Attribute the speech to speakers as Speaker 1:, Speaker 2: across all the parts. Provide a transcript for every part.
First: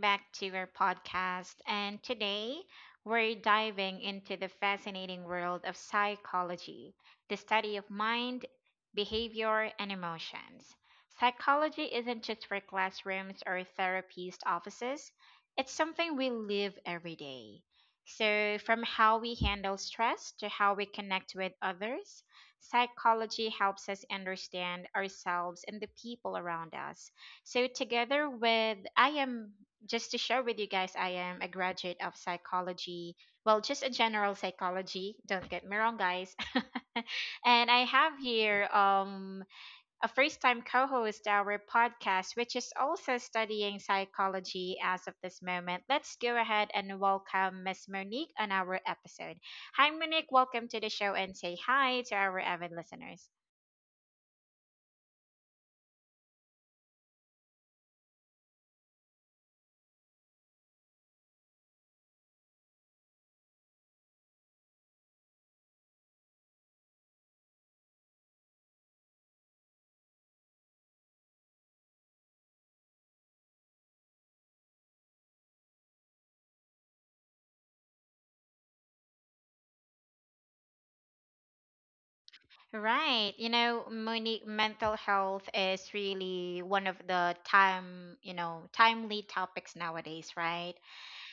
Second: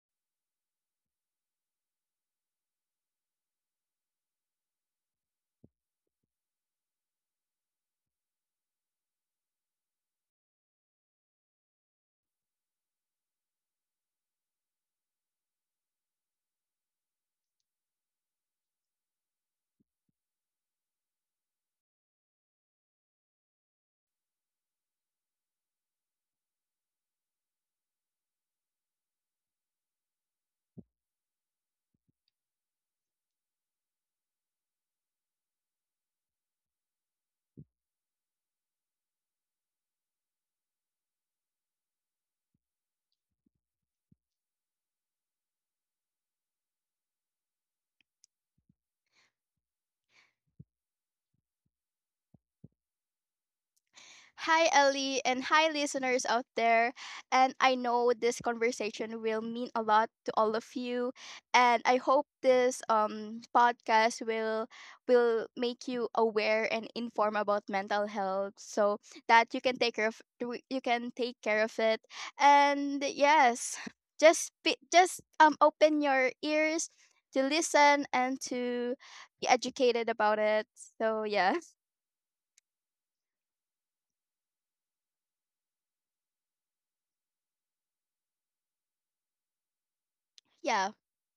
Speaker 1: back to our podcast. And today we're diving into the fascinating world of psychology, the study of mind, behavior, and emotions. Psychology isn't just for classrooms or therapist offices, it's something we live every day. So, from how we handle stress to how we connect with others, psychology helps us understand ourselves and the people around us so together with I am just to share with you guys, I am a graduate of psychology. Well, just a general psychology. Don't get me wrong, guys. And I have here a first time co-host our podcast, which is also studying psychology as of this moment. Let's go ahead and welcome Miss Monique on our episode. Hi, Monique. Welcome to the show and say hi to our avid listeners.
Speaker 2: Hi, Ellie, and hi, listeners out there. And I know this conversation will mean a lot to all of you. And I hope this podcast will make you aware and inform about mental health, so that you can take care of you can take care of it. And yes, just open your ears to listen and to be educated about it. So yeah,
Speaker 1: Right. Monique, mental health is really one of the time, timely topics nowadays, right?
Speaker 2: yeah,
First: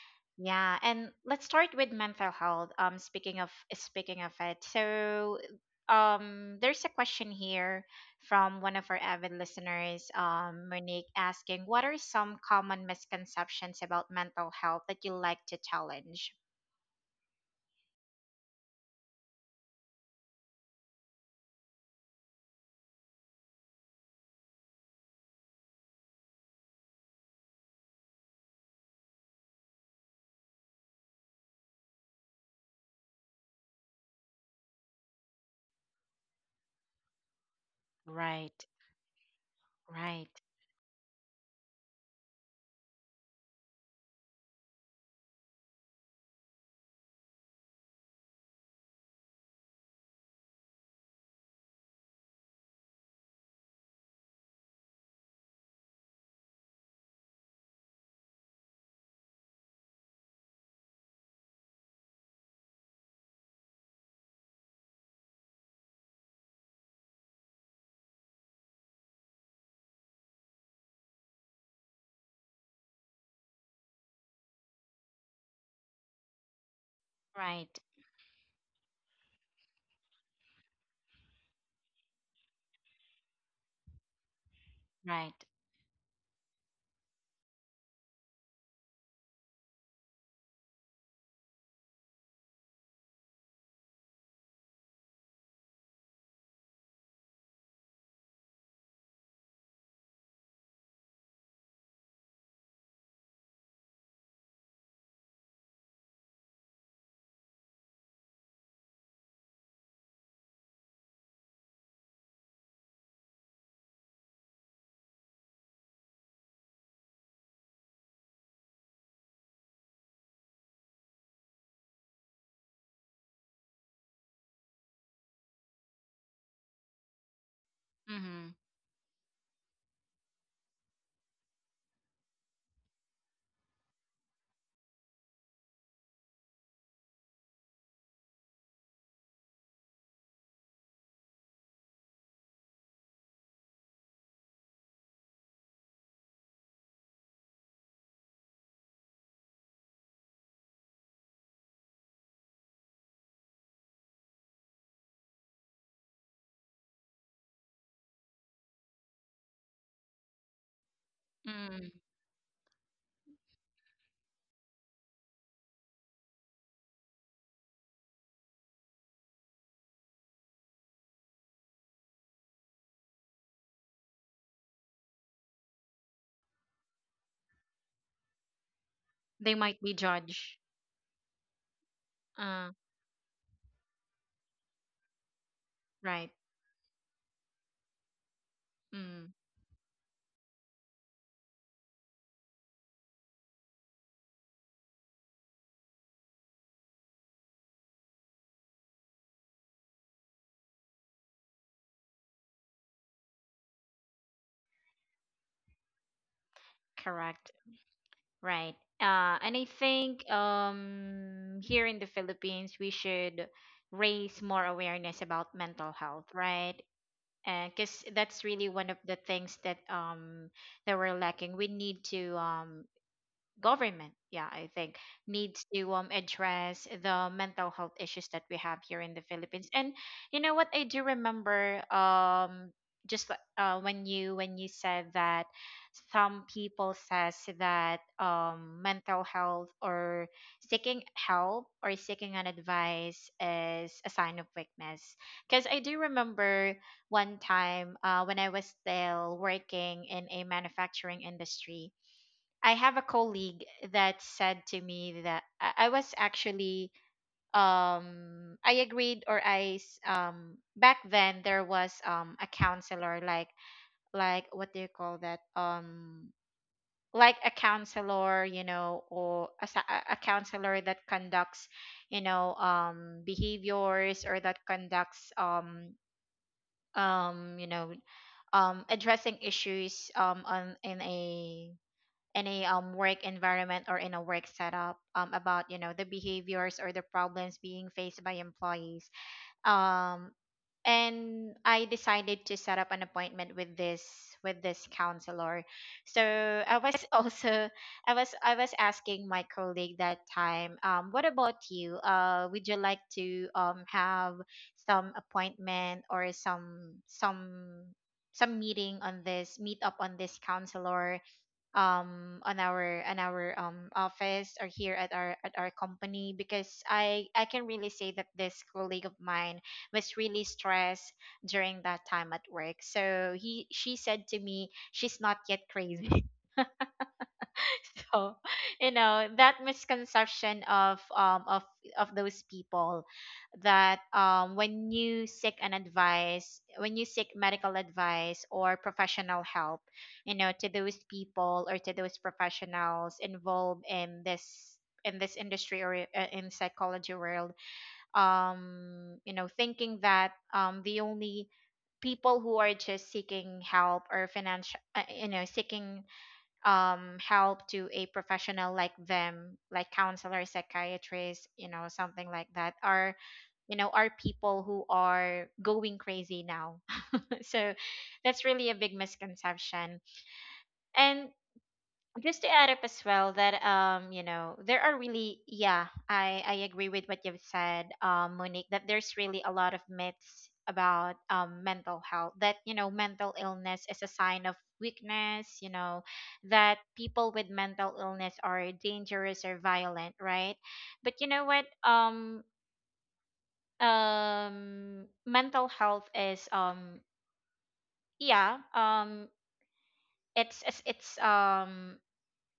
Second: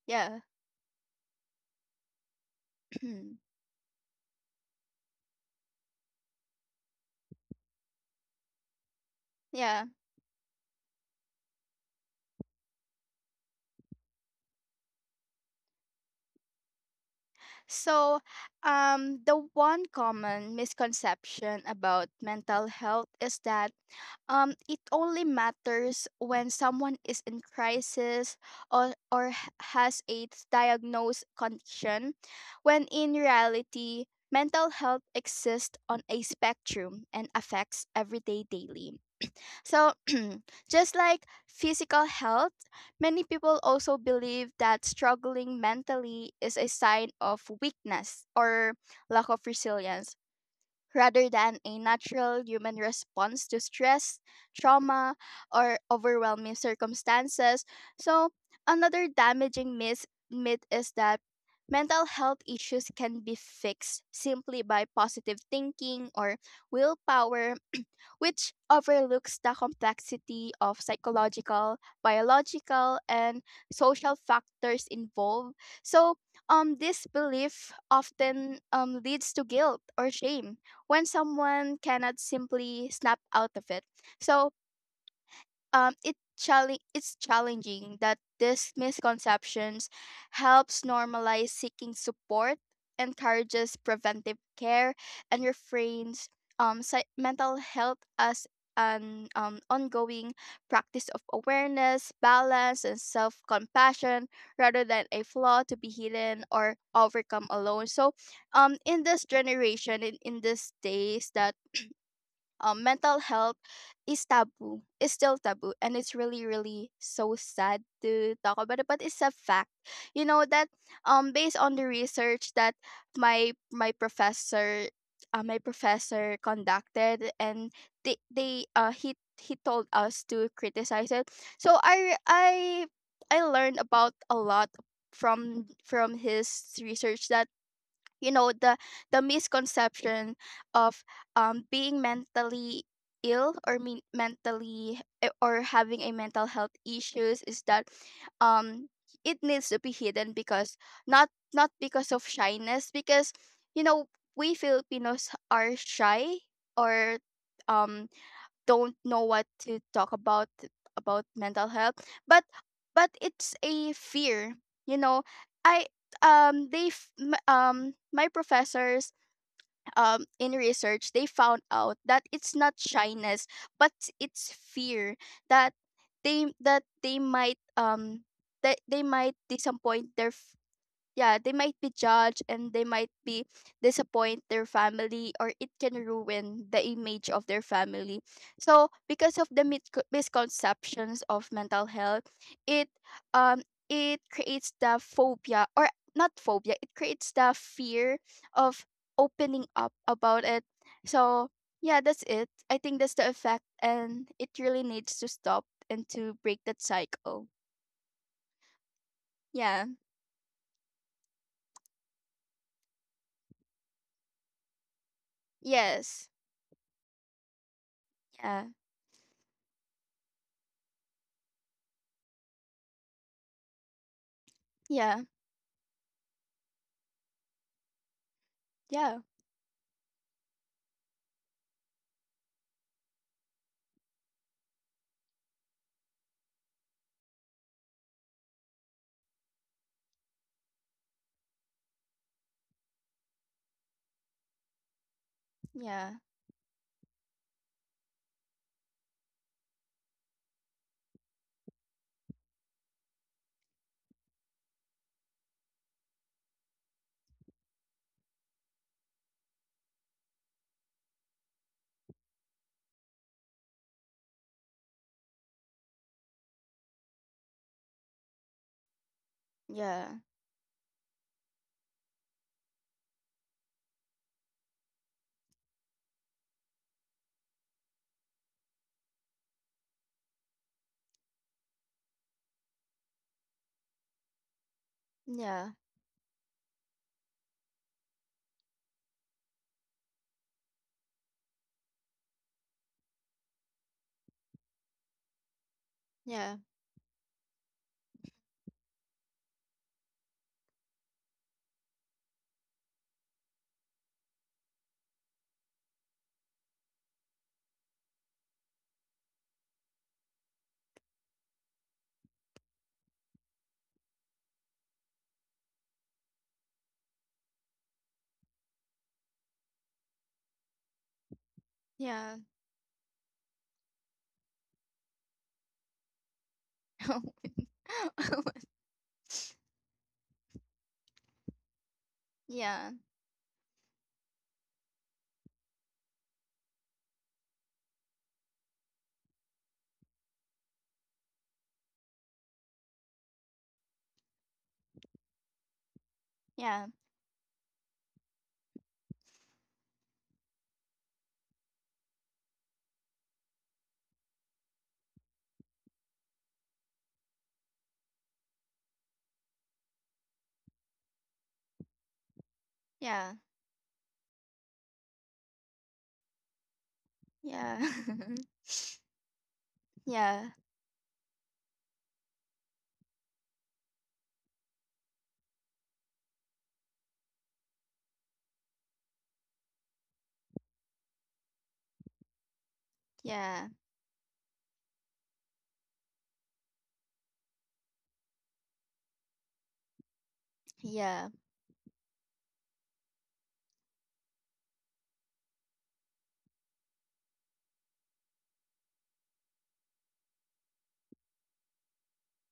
Speaker 2: yeah,
Speaker 1: Yeah. And let's start with mental health. Um, speaking of speaking of it, so there's a question here from one of our avid
Speaker 2: yeah.
Speaker 1: listeners, Monique, asking, "What are some common misconceptions about mental health that you like to challenge?"
Speaker 2: So, the one common misconception about mental health is that it only matters when someone is in crisis or has a diagnosed condition, when in reality, mental health exists on a spectrum and affects everyday
Speaker 1: Right.
Speaker 2: daily. So,
Speaker 1: Right.
Speaker 2: just like physical health, many people also believe that struggling mentally is a sign of weakness or lack of resilience rather than a natural human response to stress, trauma, or overwhelming circumstances. So, another damaging myth is that mental health issues can be fixed simply by positive thinking or willpower, which overlooks the complexity of psychological, biological, and social factors involved. So, this belief
Speaker 1: Right.
Speaker 2: often leads to guilt or shame when someone cannot simply snap out of it. So,
Speaker 1: Right.
Speaker 2: it's challenging that these misconceptions helps normalize seeking support, encourages preventive care, and refrains mental health as an ongoing practice of awareness, balance, and self compassion rather than a flaw to be hidden or overcome alone. So, in this generation, in these days that mental health is taboo, is still taboo. And it's really, really so sad to talk about it, but it's a fact. You know that based on the research that my professor my professor conducted, and
Speaker 1: Mm-hmm.
Speaker 2: they he told us to criticize it. So I I learned about a lot from his research that, you know, the misconception of being mentally ill or mean mentally or having a mental health issues is that um it needs to be hidden because not not because of shyness, because, you know, we Filipinos are shy or um don't know what to talk about mental health, but it's a fear. You know, I they f- m- my professors in research they found out that it's not shyness but it's fear that they might
Speaker 1: They might be
Speaker 2: disappoint their,
Speaker 1: judged.
Speaker 2: yeah, they might be judged,
Speaker 1: Uh,
Speaker 2: and they might be disappoint their family, or it can
Speaker 1: right.
Speaker 2: ruin the image of their family. So
Speaker 1: Mm,
Speaker 2: because of the misconceptions of mental health, it um it creates the phobia, or not phobia, it creates the fear of opening up about it. So yeah, that's it. I think that's the effect and it really needs to stop and to break that
Speaker 1: correct.
Speaker 2: cycle.
Speaker 1: Right. And I
Speaker 2: Yeah.
Speaker 1: think here in the Philippines we should raise more awareness about mental health,
Speaker 2: Yes.
Speaker 1: right? Because that's really
Speaker 2: Yeah,
Speaker 1: one of the things that that we're lacking. We need to government yeah I think
Speaker 2: yeah,
Speaker 1: needs to address the mental health issues that we have here in the
Speaker 2: yeah.
Speaker 1: Philippines and you know what I do remember when you said that some people says that mental health or seeking help or seeking an advice is a sign of weakness because I do
Speaker 2: Yeah,
Speaker 1: remember one time when I was still working in a manufacturing industry. I have a colleague that said to me that I was actually I agreed or back then there was a counselor like what do you call that like a counselor you know or a, sa- a
Speaker 2: yeah,
Speaker 1: counselor that conducts you know behaviors or that conducts you know addressing issues on in a work environment or in a work setup, about
Speaker 2: yeah,
Speaker 1: you know the behaviors or the problems being faced by employees, um, and I decided to set up an appointment with this counselor. So
Speaker 2: yeah,
Speaker 1: I was also, I was asking my colleague that time, what about you? Would you like to have some appointment or some meeting on this meet up on this counselor on our office or here at our company because I can really say that this colleague of mine was really stressed during that time at
Speaker 2: yeah.
Speaker 1: work. So he she said to me she's not yet crazy people. You know that misconception of of those
Speaker 2: Yeah,
Speaker 1: people that when you seek an advice, when you seek medical advice or professional help, you know, to those people or to those professionals involved in this industry or in
Speaker 2: yeah, yeah,
Speaker 1: psychology world, you know thinking that the only people who are just seeking help or financial, you know, seeking help to a professional like them, like counselor, psychiatrist, you know, something like that are, you know, are people who are going crazy now. So
Speaker 2: yeah.
Speaker 1: that's really a big misconception.
Speaker 2: Yeah,
Speaker 1: And just to add up as well that you know there are really yeah I agree with what you've said, Monique, that there's really a lot of myths about mental health that you know mental
Speaker 2: yeah, yeah,
Speaker 1: illness is a sign of weakness, you know, that people with mental illness are dangerous or violent, right? But you
Speaker 2: yeah,
Speaker 1: know what? Mental health is yeah um it's it's it's um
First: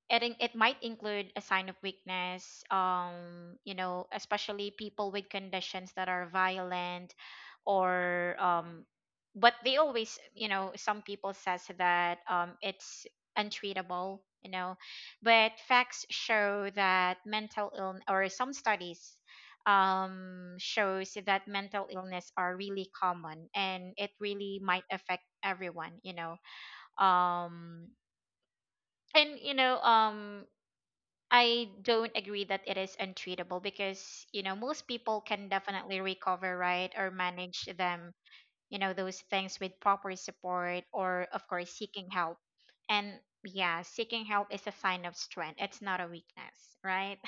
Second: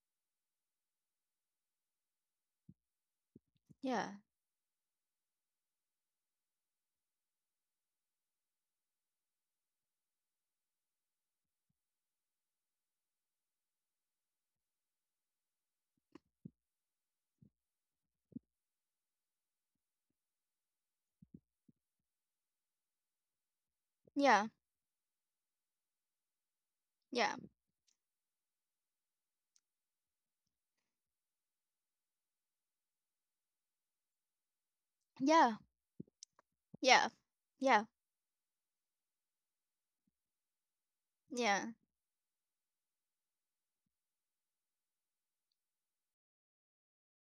Speaker 1: it might include a sign of weakness, you know,
Speaker 2: yeah,
Speaker 1: especially people with conditions that are violent, or but they always you know some people says that it's untreatable, you know, but facts show that mental illness or some studies shows that mental illness are really common and it
Speaker 2: yeah, yeah, yeah,
Speaker 1: really might affect everyone, you know. Um and you know I don't agree that it is untreatable because, you know, most people can definitely recover, right, or manage them, you know, those things with proper support or, of
Speaker 2: yeah,
Speaker 1: course,
Speaker 2: yeah,
Speaker 1: seeking help. And yeah, seeking help is a sign of strength, it's not a weakness, right?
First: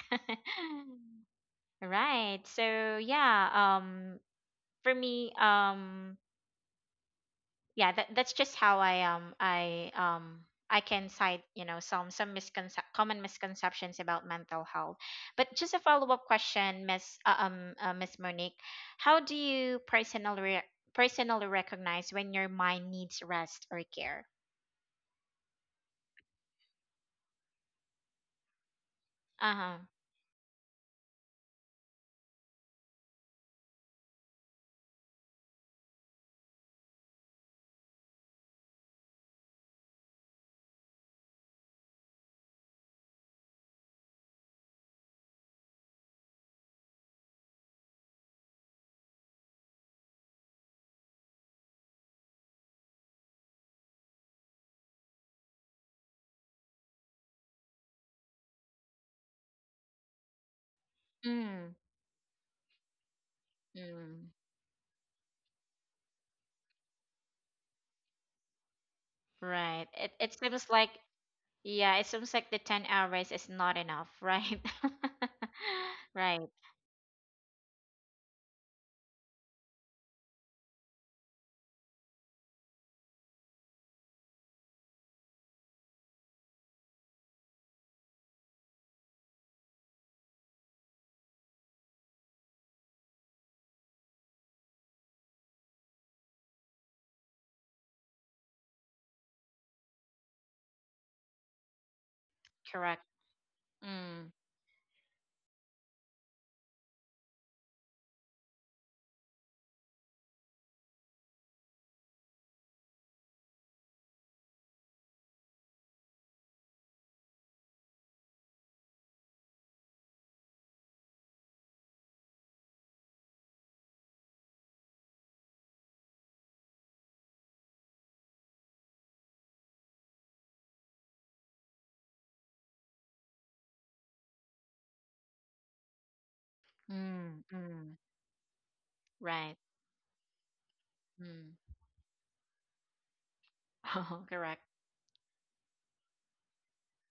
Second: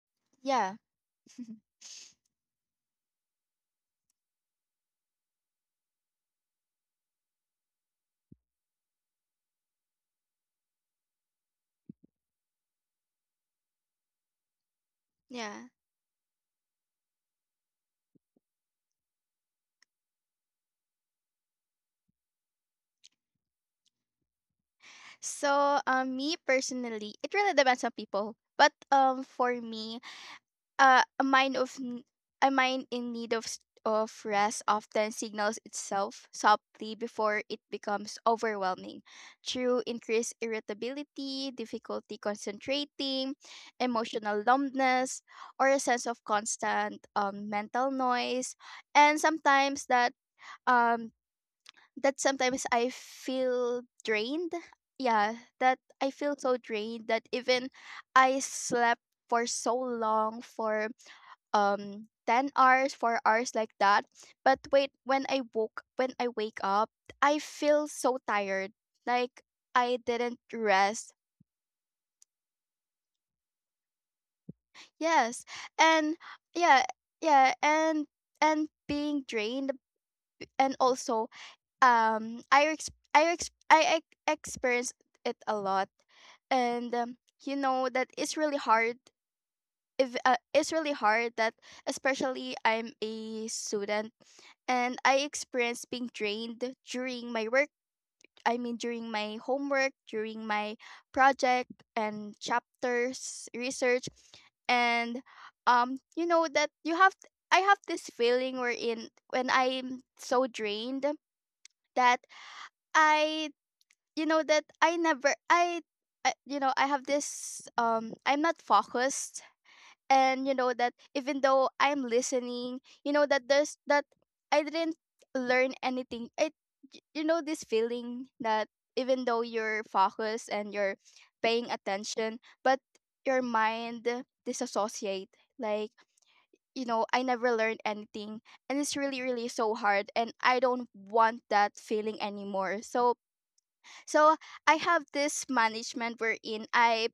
Speaker 2: yeah,
Speaker 1: Right. So, yeah, for me, yeah that's just how I can cite you know common misconceptions about mental health. But
Speaker 2: yeah.
Speaker 1: just a follow-up question, Miss Monique, how do you personally recognize when your mind needs rest or care?
Speaker 2: So, me personally, it really depends on people. But for
Speaker 1: Uh-huh.
Speaker 2: me, uh, a mind of n- a mind in need of of rest often signals itself softly before it becomes overwhelming through increased irritability, difficulty concentrating, emotional numbness, or a sense of constant mental noise, and sometimes that um that sometimes I feel drained. Yeah, that I feel so drained that even I slept for so long, for
Speaker 1: Mm,
Speaker 2: 10 hours, 4 hours, like that.
Speaker 1: mm,
Speaker 2: But wait, when I woke when I wake up I feel so tired, like
Speaker 1: right
Speaker 2: I
Speaker 1: it
Speaker 2: didn't
Speaker 1: seems like
Speaker 2: rest.
Speaker 1: yeah it seems like the 10 hours is not enough, right?
Speaker 2: Yes. And
Speaker 1: Right.
Speaker 2: yeah, yeah, and being drained, and also experienced it a lot. And you know that it's really hard, if it's really hard that especially I'm a student, and I experienced being drained during my work. I mean, during my homework, during my project and
Speaker 1: Correct.
Speaker 2: chapters, research,
Speaker 1: Mm,
Speaker 2: and you know that you have. I have this feeling wherein when I'm so drained that I, you know, that I never, I you know, I have this. I'm not focused, and you know that even though I'm listening, you know that there's that I didn't learn anything. You know, this feeling that even though you're focused and you're paying attention, but your mind disassociate. Like, you know, I
Speaker 1: mm,
Speaker 2: never learned
Speaker 1: mm,
Speaker 2: anything, and it's really really
Speaker 1: right.
Speaker 2: so hard, and I don't want
Speaker 1: Mm.
Speaker 2: that feeling anymore. So
Speaker 1: Oh,
Speaker 2: so
Speaker 1: correct.
Speaker 2: I have this management wherein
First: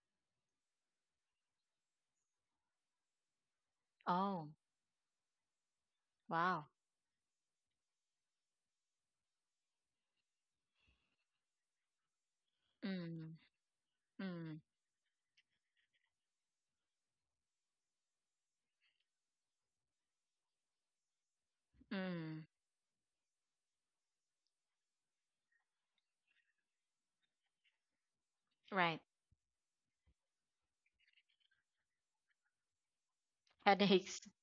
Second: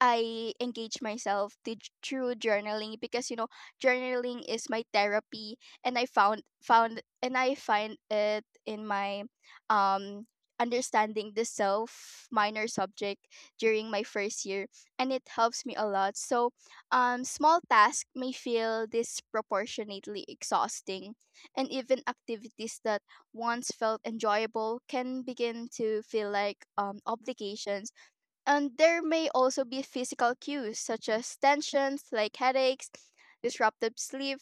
Speaker 2: I engage myself to, through journaling, because, you know, journaling
Speaker 1: Oh,
Speaker 2: is my therapy, and I found
Speaker 1: wow.
Speaker 2: found and I find it in my um understanding the self minor subject
Speaker 1: Mm,
Speaker 2: during my first
Speaker 1: mm,
Speaker 2: year, and it helps me a lot. So small tasks may feel disproportionately exhausting, and even
Speaker 1: mm.
Speaker 2: activities that once felt enjoyable can begin to feel like obligations, and
Speaker 1: Right.
Speaker 2: there may also be physical cues such as tensions like headaches, disruptive
Speaker 1: Headaches.
Speaker 2: sleep,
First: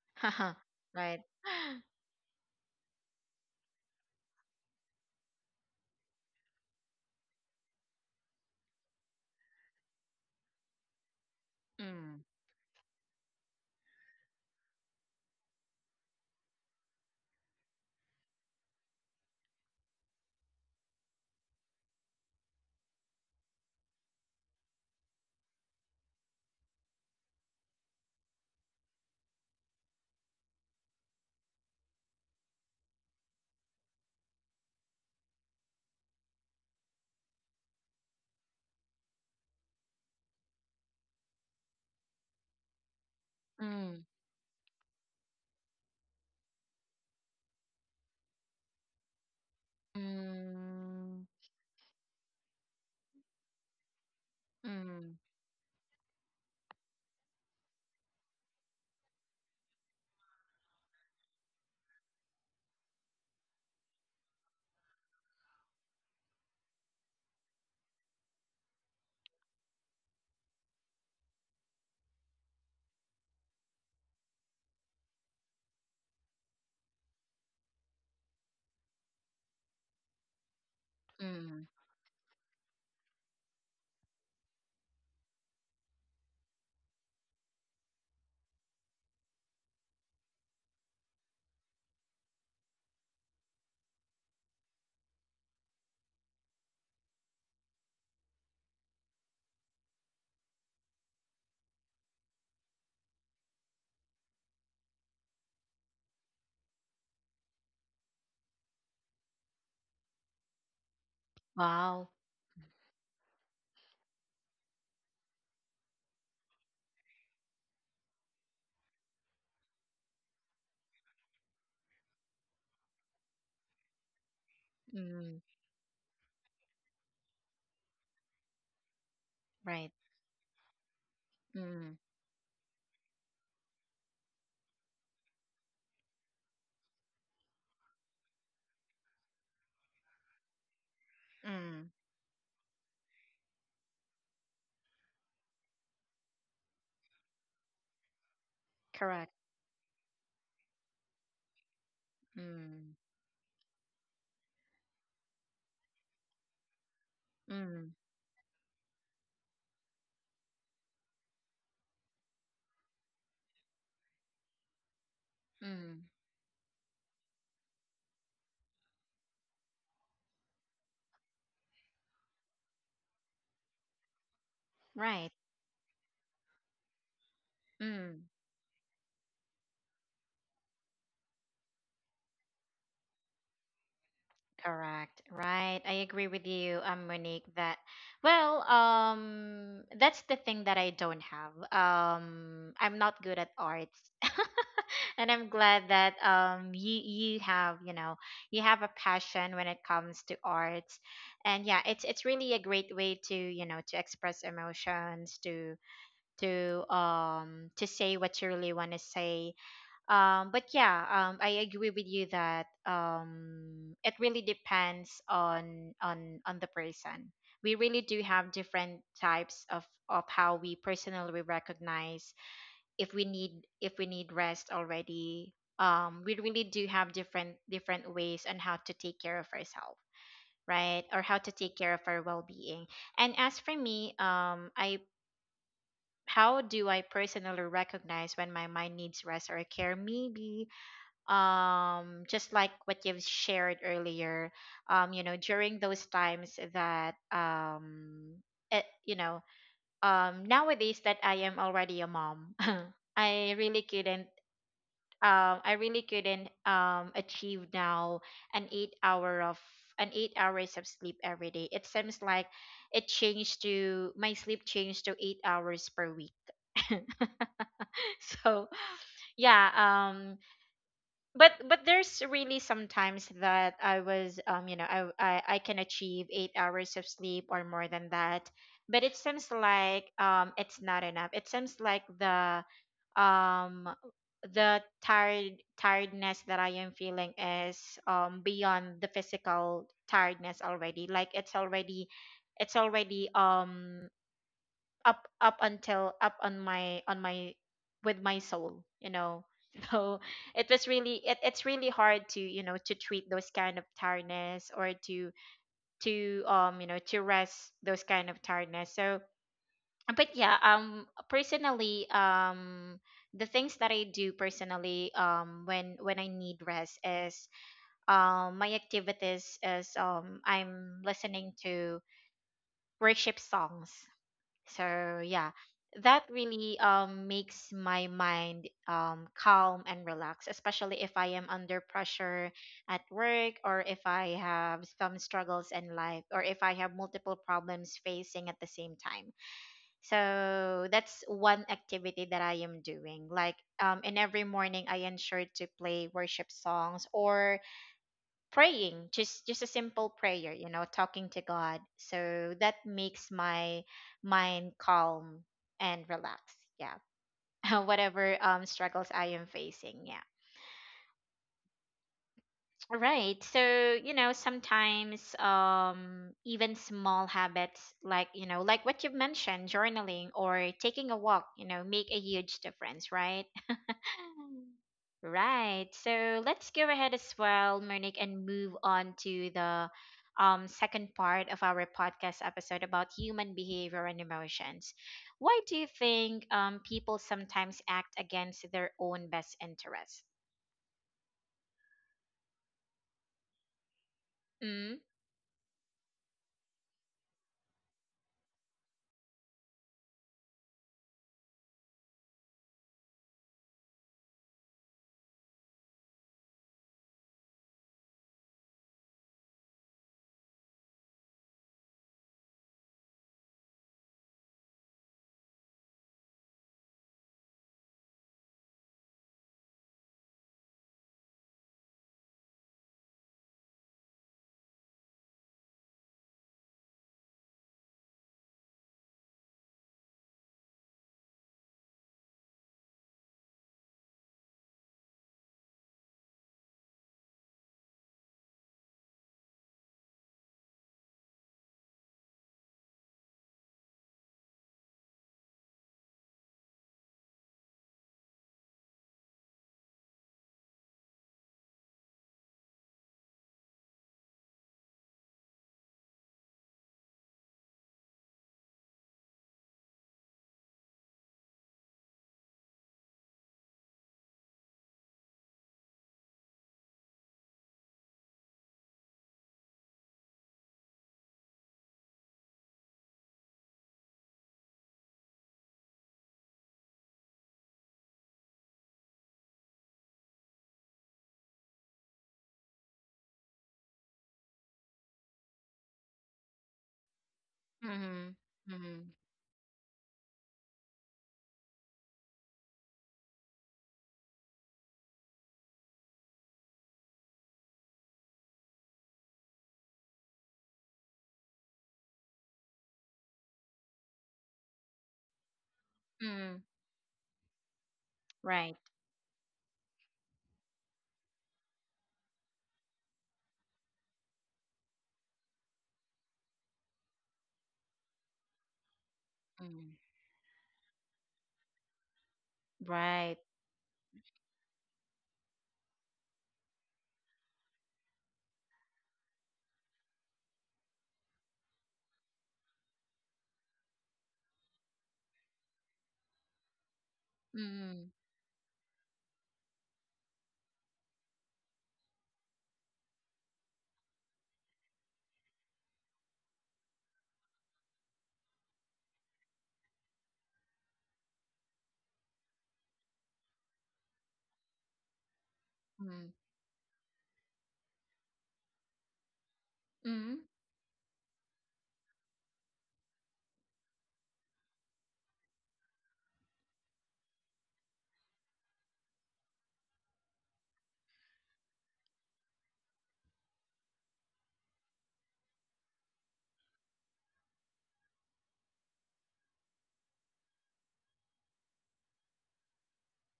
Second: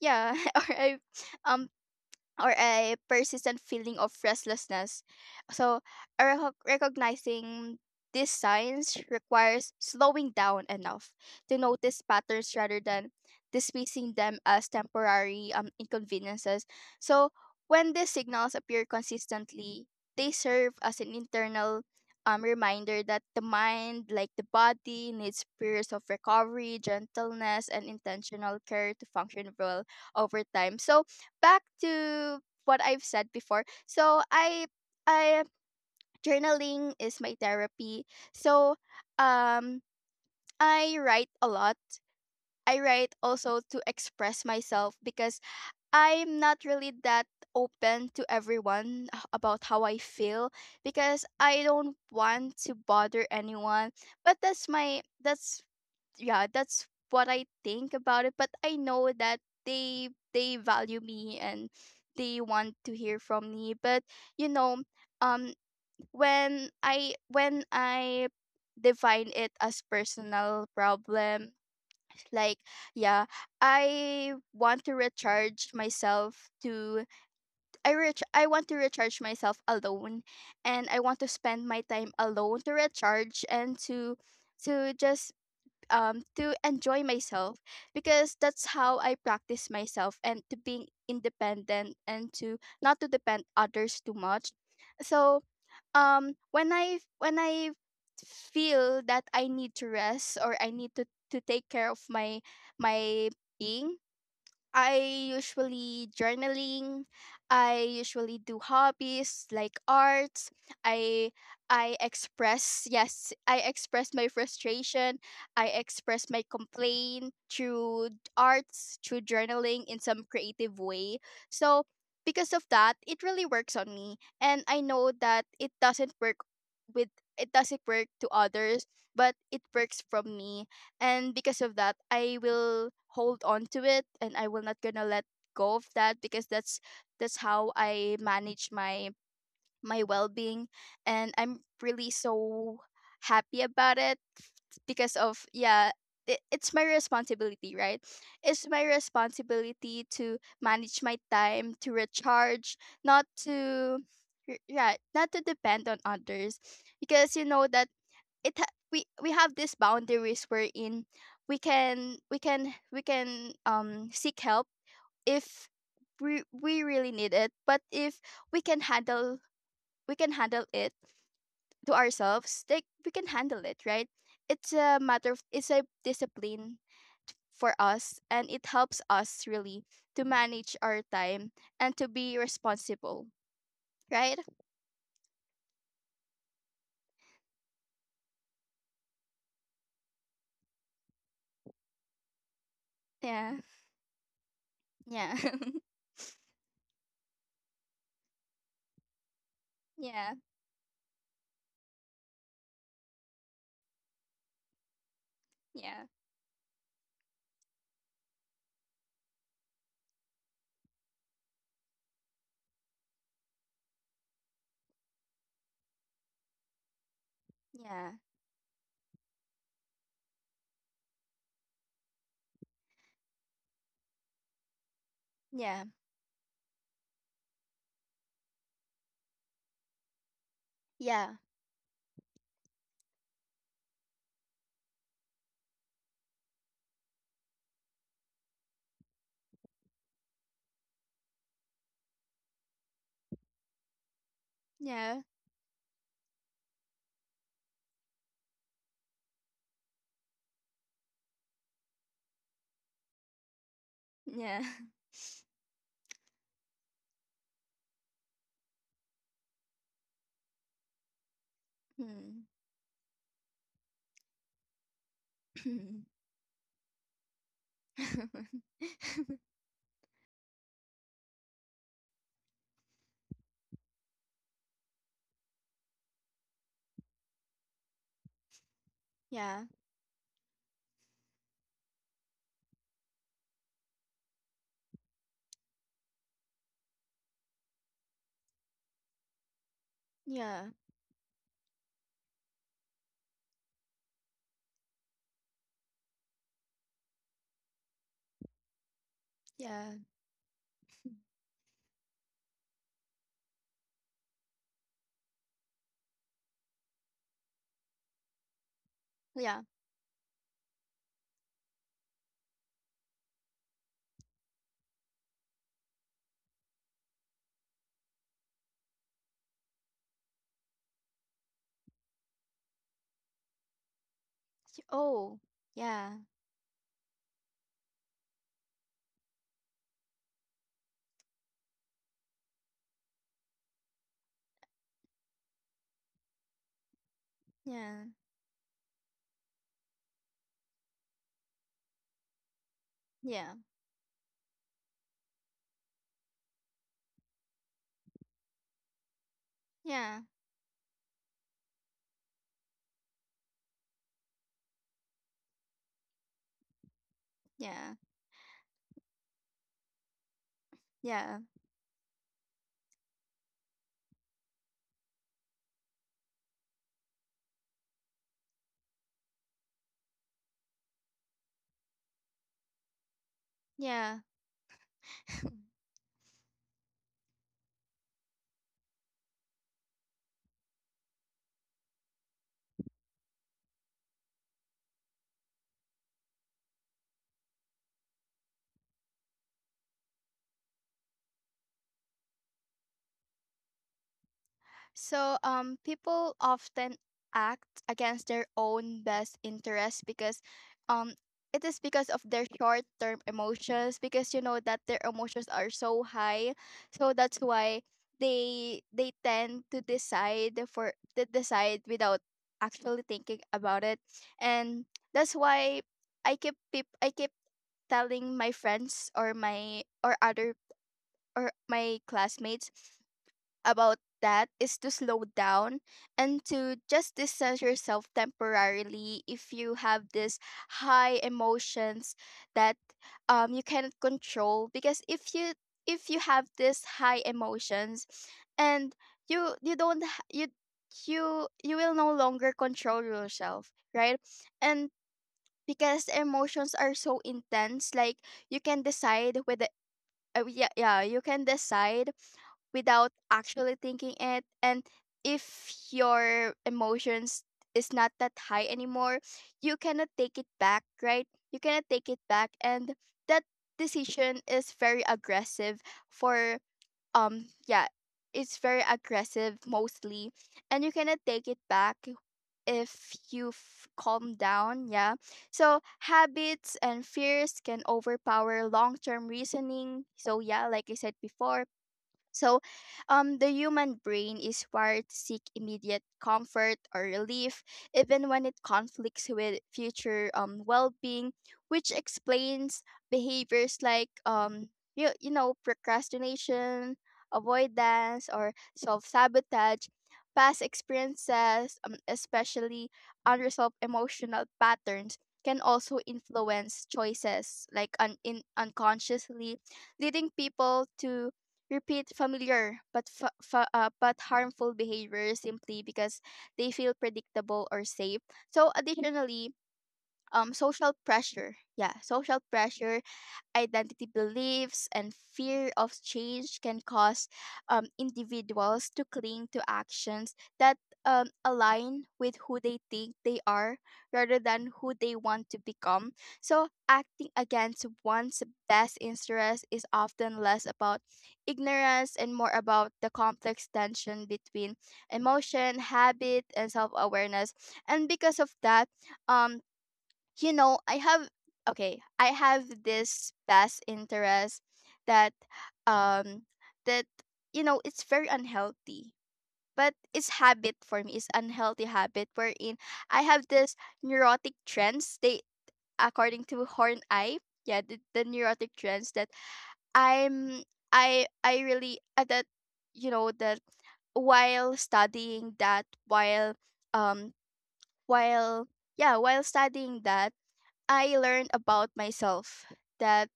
Speaker 2: yeah, or
Speaker 1: Right.
Speaker 2: um or a persistent feeling of restlessness. So, a recognizing these signs requires slowing down enough to notice
Speaker 1: Mm,
Speaker 2: patterns rather than dismissing them as temporary inconveniences. So, when these signals appear consistently, they serve as an internal reminder that the mind, like the body, needs periods of recovery, gentleness, and intentional care to function well over time. So, back to what I've said before. So I journaling is my therapy. So um I write a lot. I write also to
Speaker 1: mm,
Speaker 2: express myself because I'm not really that open to everyone about how I feel, because
Speaker 1: mm,
Speaker 2: I don't want to bother anyone. But that's my
Speaker 1: mm,
Speaker 2: that's yeah, that's what I think about it. But I know that they value me and they want to hear from me. But you know, um, when I define it as personal problem, like yeah, I want to recharge myself to I rich I want to recharge myself alone, and I want to spend
Speaker 1: mm.
Speaker 2: my time alone to recharge and to just to enjoy myself, because that's how I practice myself and to being independent and to not to depend others too much. So when I feel that I need to rest or I need to take care of my my being, I usually journaling. I usually do hobbies like arts. I I
Speaker 1: Wow.
Speaker 2: express, yes, I express my frustration. I express my complaint through arts, through journaling, in some creative way. So because of that, it really works on me, and I know
Speaker 1: Mm,
Speaker 2: that it doesn't work with it doesn't work to others, but it
Speaker 1: right.
Speaker 2: works from me. And because of that
Speaker 1: Mm,
Speaker 2: I will hold on to it, and I will not gonna let go of that, because that's how I manage my well-being, and I'm
Speaker 1: mm.
Speaker 2: really so happy about it because of, yeah, it, it's my responsibility, right. It's my
Speaker 1: Correct.
Speaker 2: responsibility to manage my time to recharge,
Speaker 1: Mm,
Speaker 2: not to yeah, not to depend on others, because you know that
Speaker 1: mm,
Speaker 2: it ha- we have these boundaries wherein we can seek help if
Speaker 1: mm.
Speaker 2: we we really need it, but if we can handle we can handle it to ourselves, like we can handle it, right. it's a
Speaker 1: Right.
Speaker 2: matter of it's a discipline for us,
Speaker 1: Mm,
Speaker 2: and it helps us really to manage our time and to be responsible, right.
Speaker 1: correct. Right. I agree with you, Monique, that well, that's the thing that I don't have. I'm not good at
Speaker 2: Yeah.
Speaker 1: arts. And
Speaker 2: Yeah.
Speaker 1: I'm glad that you have, you know, you have a passion when it comes to
Speaker 2: Yeah,
Speaker 1: arts, and yeah, it's really a great way to, you know, to express emotions
Speaker 2: yeah,
Speaker 1: to say what you really want to say. But yeah, I agree with you that it really depends on on the person. We really
Speaker 2: yeah,
Speaker 1: do have different types of how we personally recognize if we need, if we need rest already.
Speaker 2: yeah,
Speaker 1: We really do have different different ways on how to take care of ourselves, right, or
Speaker 2: yeah,
Speaker 1: how to take care of our well-being. And as for me, I how do I personally recognize when my mind needs rest or care? Maybe just like what you've shared earlier. You
Speaker 2: yeah.
Speaker 1: know, during those times that you know, nowadays that I am already a mom. I really couldn't
Speaker 2: Yeah.
Speaker 1: I really couldn't achieve now an eight hour of an 8 hours of sleep every day. It seems like
Speaker 2: Hmm.
Speaker 1: it changed to, my sleep changed to 8 hours per week. So yeah, but there's really sometimes that I was, you know, I can achieve 8 hours of sleep or more than that, but it seems
Speaker 2: Yeah.
Speaker 1: like it's not enough. It seems like the um tiredness that I am feeling is beyond the physical tiredness
Speaker 2: Yeah.
Speaker 1: already. Like it's already up on my with my soul, you know.
Speaker 2: Yeah.
Speaker 1: So it was really it's really hard to, you know, to treat those kind of tiredness or to, you know, to rest those kind of tiredness. So
Speaker 2: Yeah.
Speaker 1: but yeah, personally, the things that I do personally when I need rest is my activities is I'm listening to worship songs. So
Speaker 2: Oh.
Speaker 1: yeah,
Speaker 2: Yeah.
Speaker 1: that really makes my mind calm and relaxed, especially if I am under pressure at work or if I have some struggles in life or if I have multiple problems
Speaker 2: Yeah.
Speaker 1: facing at the same time. So that's one activity that I am doing.
Speaker 2: Yeah.
Speaker 1: Like in every morning I ensure to play worship songs or praying, just a simple
Speaker 2: Yeah.
Speaker 1: prayer, you know, talking to god, so that makes my mind calm and relaxed, yeah.
Speaker 2: Yeah.
Speaker 1: Whatever struggles I am facing, yeah.
Speaker 2: Yeah.
Speaker 1: All right. So you know, sometimes even small habits like, you know, like what you mentioned, journaling or taking a walk, you know, make a huge difference, right?
Speaker 2: Yeah.
Speaker 1: Right. So let's go ahead as well, Monique, and move on to the second part of our podcast episode about human behavior and emotions. Why do you think people sometimes act against their own best interest? Mm?
Speaker 2: So, people often act against their own best interest because, um, it is because of their short-term emotions, because you know that their emotions are so high, so that's why they tend to decide without actually thinking about it. And that's why I keep telling my friends or my or other or my classmates about that is to slow down and to just distance yourself temporarily if you have this high emotions that you cannot control. Because if you have this high emotions, and you don't ha- you will no longer control yourself, right. And because emotions are so intense, like you can decide whether yeah you can decide without actually thinking it. And if your emotions is not that high anymore, you cannot take it back, right. You cannot take it back, and that decision is very aggressive for, yeah, it's very aggressive mostly, and you cannot take it back if you've calmed down. Yeah. So habits and fears can overpower long term reasoning. So, yeah, like I said before, so, the human brain is wired to seek immediate comfort or relief, even
Speaker 1: Mm-hmm.
Speaker 2: when it
Speaker 1: Mm-hmm.
Speaker 2: conflicts with future well being, which explains behaviors like, you know, procrastination, avoidance, or self sabotage. Past experiences, especially unresolved emotional patterns, can also
Speaker 1: Mm-hmm.
Speaker 2: influence choices like
Speaker 1: Right.
Speaker 2: unconsciously, leading people to repeat familiar but but harmful behaviors simply because they feel predictable or safe. So additionally,
Speaker 1: Mm.
Speaker 2: social pressure. Yeah, social pressure,
Speaker 1: Right.
Speaker 2: identity beliefs, and fear of change can cause individuals to cling to actions that align with who they think they are rather than who they want to become. So, acting against
Speaker 1: Mm.
Speaker 2: one's best interest is often less about ignorance and more about the complex tension between emotion, habit, and self awareness. And because of that, um, I have okay, I have this past interest that
Speaker 1: Mm.
Speaker 2: um that it's very unhealthy. But
Speaker 1: Mm.
Speaker 2: it's habit for me. It's unhealthy habit wherein I have this neurotic trends. They, according to Horn Eye, yeah, the neurotic trends that I'm I really that you know that while studying that um while yeah while studying that I learned about myself that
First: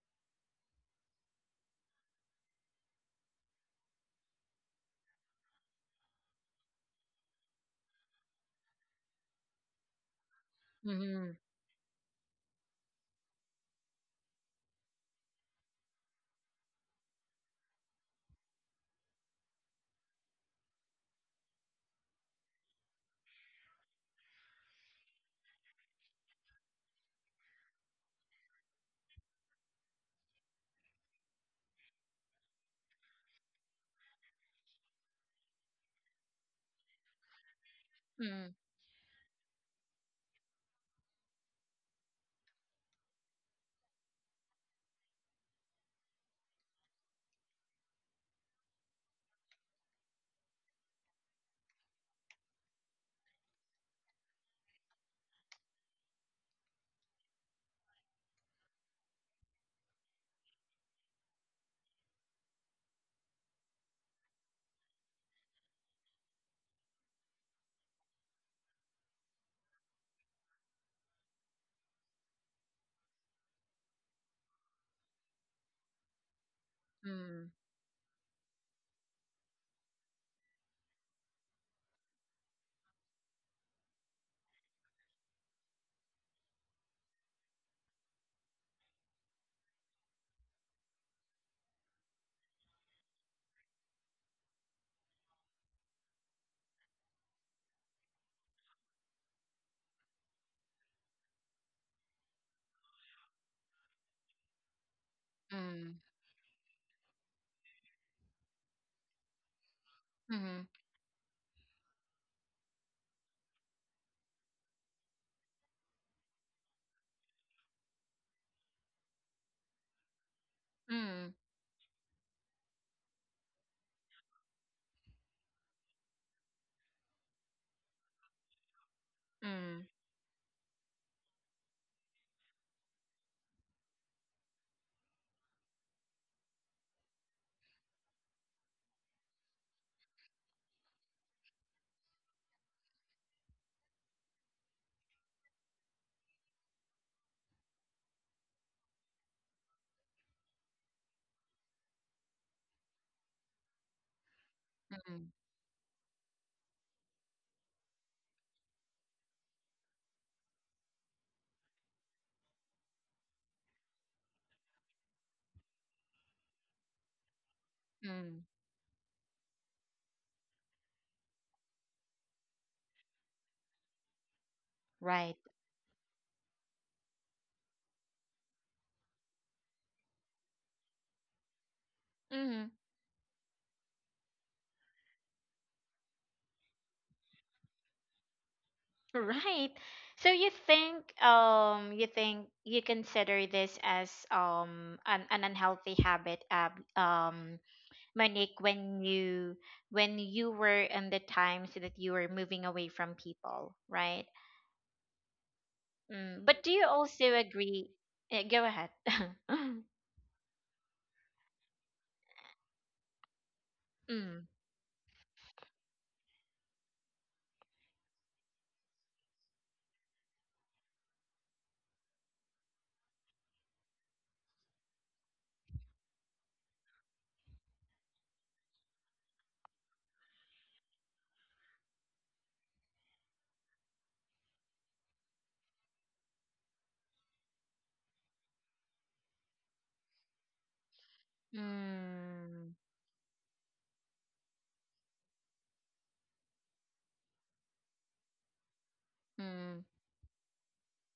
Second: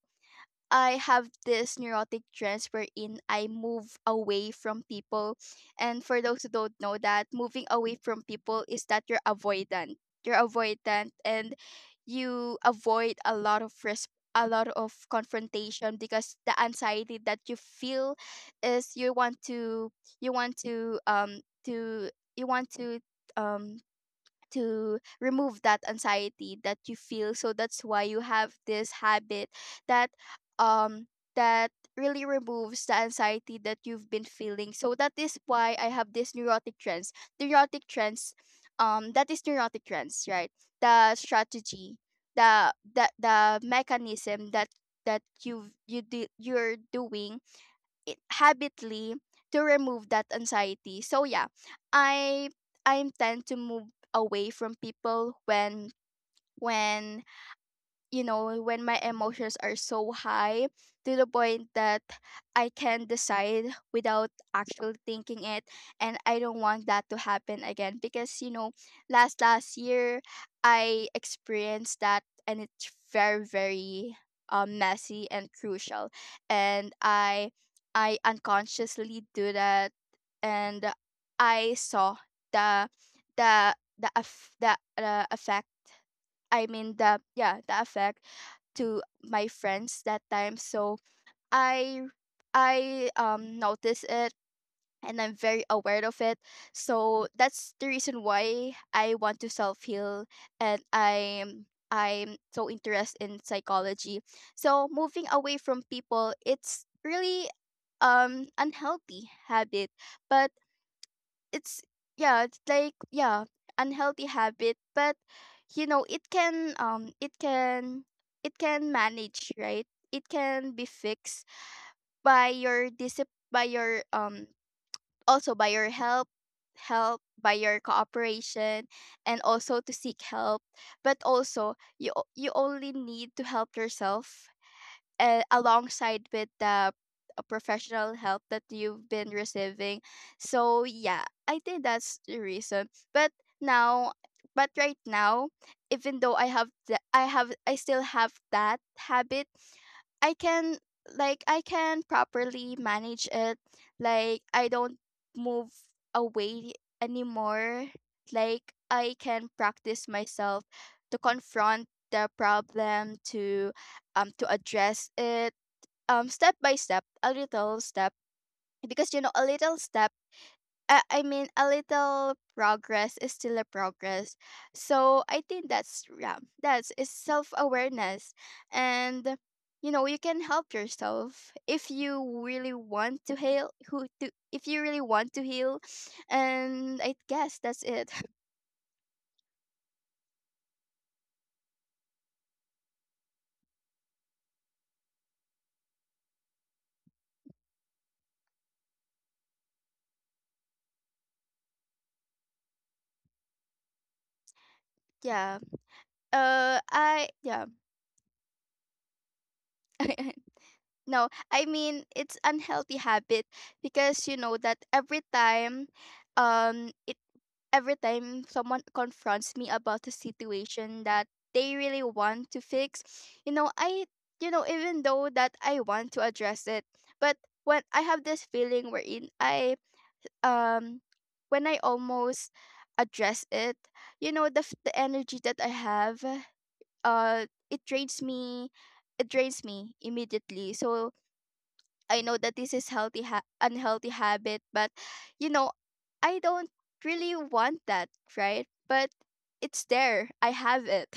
Speaker 2: I have this neurotic trends wherein I move away from people. And for those who don't know that, moving away from people is that you're avoidant. You're avoidant
Speaker 1: Mm.
Speaker 2: and you avoid a lot of risk, a lot of confrontation, because the anxiety that you feel is you want to you want to um to you want to um remove that anxiety that you feel, so that's why you have this habit that um that really removes the anxiety that you've been feeling. So that is why I have this neurotic trends, neurotic trends
Speaker 1: Mm.
Speaker 2: that is neurotic trends, right? The strategy, the mechanism that that you do, you're doing it habitly to remove that anxiety. So yeah, I I tend to move away from people when when you know, when my emotions are so high to the point that I can decide without actually thinking it. And I don't want that to happen again because, you know, last year I experienced that and it's very, messy and crucial. And I
Speaker 1: Mm.
Speaker 2: I unconsciously do that, and I saw the the the effect, I mean the yeah, the effect to my friends that time. So I I notice it, and I'm very aware of it. So that's the reason why I want to self heal, and I'm so interested in psychology. So moving away from
Speaker 1: Mm.
Speaker 2: people, it's really unhealthy habit. But
Speaker 1: Mm.
Speaker 2: it's yeah, it's like yeah, unhealthy habit, but you know, it can it can manage, right? It can be
Speaker 1: Mm.
Speaker 2: fixed by your also by your help, by your cooperation, and also
Speaker 1: Mm.
Speaker 2: to seek help, but also you only need to help yourself, alongside with the professional help that you've been receiving. So yeah, I think that's the reason. Now, but right now, even though I have the, I still have that habit, I can, like, I can properly manage it. Like I don't
Speaker 1: Mm.
Speaker 2: move away anymore. Like I can practice myself to confront the problem, to address it, step by step, a little step,
Speaker 1: Mm.
Speaker 2: because you know a little step, a little progress is still a progress. So
Speaker 1: Right.
Speaker 2: I think that's yeah that's is self-awareness, and you know, you can help yourself if you really want to heal who to if you really want to heal. And I guess that's it.
Speaker 1: Right. So you think you think you consider this as an unhealthy habit Monique when you were in the times that you were moving away from people, right?
Speaker 2: Yeah.
Speaker 1: Mm, but do you also
Speaker 2: I Yeah.
Speaker 1: agree? Go ahead.
Speaker 2: No, I mean it's unhealthy habit, because you
Speaker 1: Mm,
Speaker 2: know that every time it every time someone confronts me about a situation that they really want to fix, you know, I, you know, even though that I want to address it, but when I have this feeling wherein I um when I almost address it, you know, the energy that I have uh it drains me, it drains me immediately. So I know that this
Speaker 1: mm,
Speaker 2: is unhealthy habit, but you know, I don't really want that, right? But
Speaker 1: mm,
Speaker 2: it's there. I have it.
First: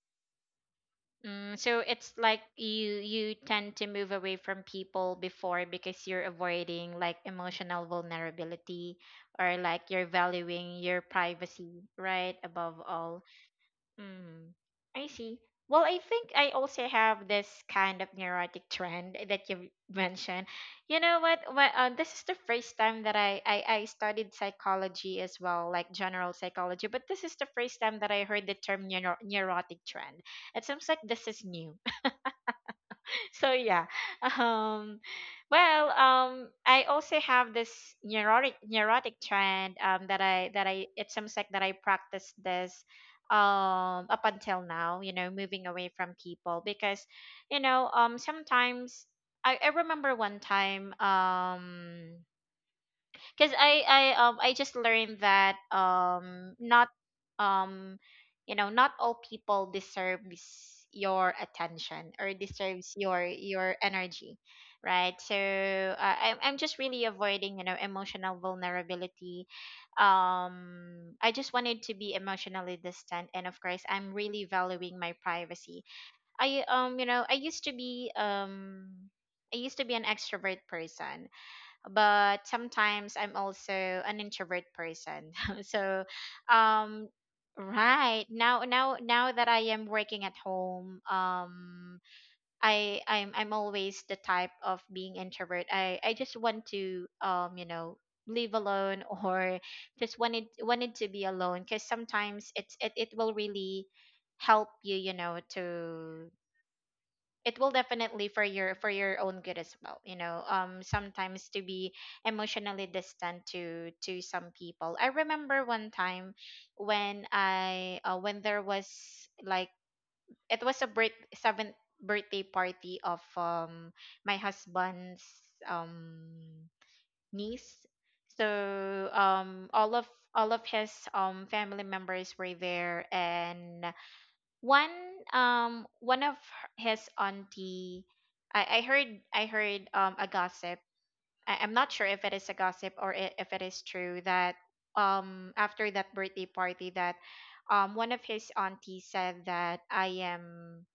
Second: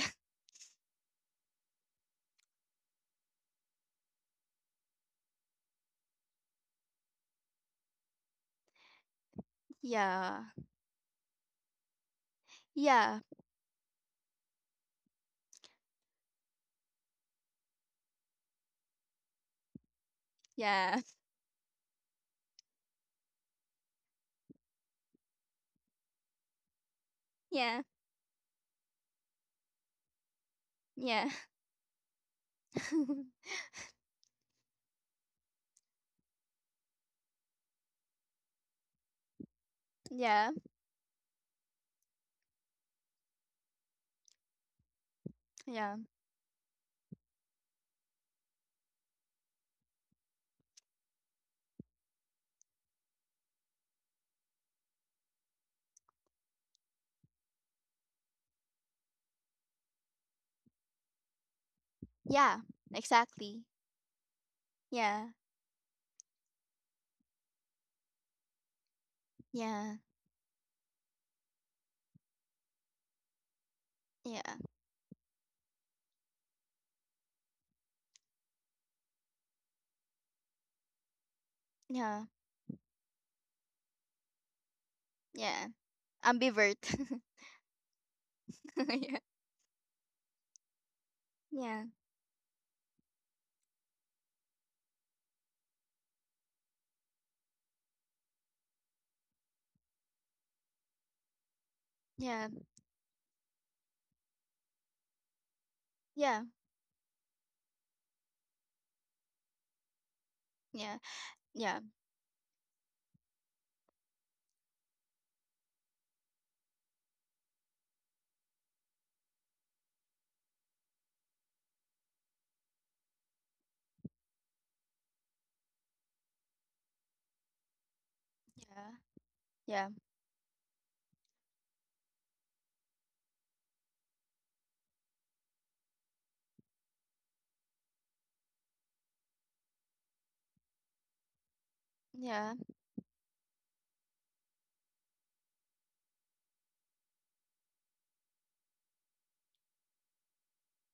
Speaker 1: mm, so it's like you tend to move away from people before because you're avoiding like emotional vulnerability or like you're
Speaker 2: Yeah.
Speaker 1: valuing your privacy, right? Above
Speaker 2: Yeah.
Speaker 1: all. Mm, I see. Well, I think I also have this kind of neurotic trend that you mentioned.
Speaker 2: Yeah.
Speaker 1: You know what? This is the first time that I studied psychology as well, like general psychology, but this is the
Speaker 2: Yeah.
Speaker 1: first time that I heard the term neurotic trend. It seems like this
Speaker 2: Yeah.
Speaker 1: is new. So yeah um well, I also have this neurotic trend, that i
Speaker 2: Yeah.
Speaker 1: that i it seems like that I practice this up until now, you know, moving away
Speaker 2: Yeah.
Speaker 1: from people because, you know, sometimes, I remember one time, because I I just learned that, not um you know, not all people deserves your attention or
Speaker 2: Yeah.
Speaker 1: deserves your
Speaker 2: Exactly.
Speaker 1: energy, right?
Speaker 2: Yeah.
Speaker 1: So I'm just really avoiding, you know, emotional vulnerability.
Speaker 2: Yeah.
Speaker 1: I just wanted to be emotionally distant, and of course I'm really
Speaker 2: Yeah.
Speaker 1: valuing my privacy. I, you know, I used to be an extrovert person,
Speaker 2: Yeah.
Speaker 1: but sometimes I'm also an introvert person.
Speaker 2: Yeah.
Speaker 1: so,
Speaker 2: Ambivert.
Speaker 1: um, right
Speaker 2: Yeah.
Speaker 1: now that I am working at home,
Speaker 2: Yeah.
Speaker 1: I'm always the type of being introvert. I just want to, you know, live alone or just wanted to be alone because
Speaker 2: Yeah.
Speaker 1: sometimes it will really help you, you know, to,
Speaker 2: Yeah.
Speaker 1: it will definitely for your own good as well, you know.
Speaker 2: Yeah.
Speaker 1: Sometimes to
Speaker 2: Yeah.
Speaker 1: be emotionally distant to some people. I remember one time when I when there was, like, it was a birth seventh birthday party of my husband's um niece.
Speaker 2: Yeah.
Speaker 1: So
Speaker 2: Yeah.
Speaker 1: all of his family members were there, and one, one of his auntie, I heard, I heard a gossip. I'm not sure if it is
Speaker 2: Yeah.
Speaker 1: a gossip or if it is true that, after that birthday party, that, one of his aunties said that I am,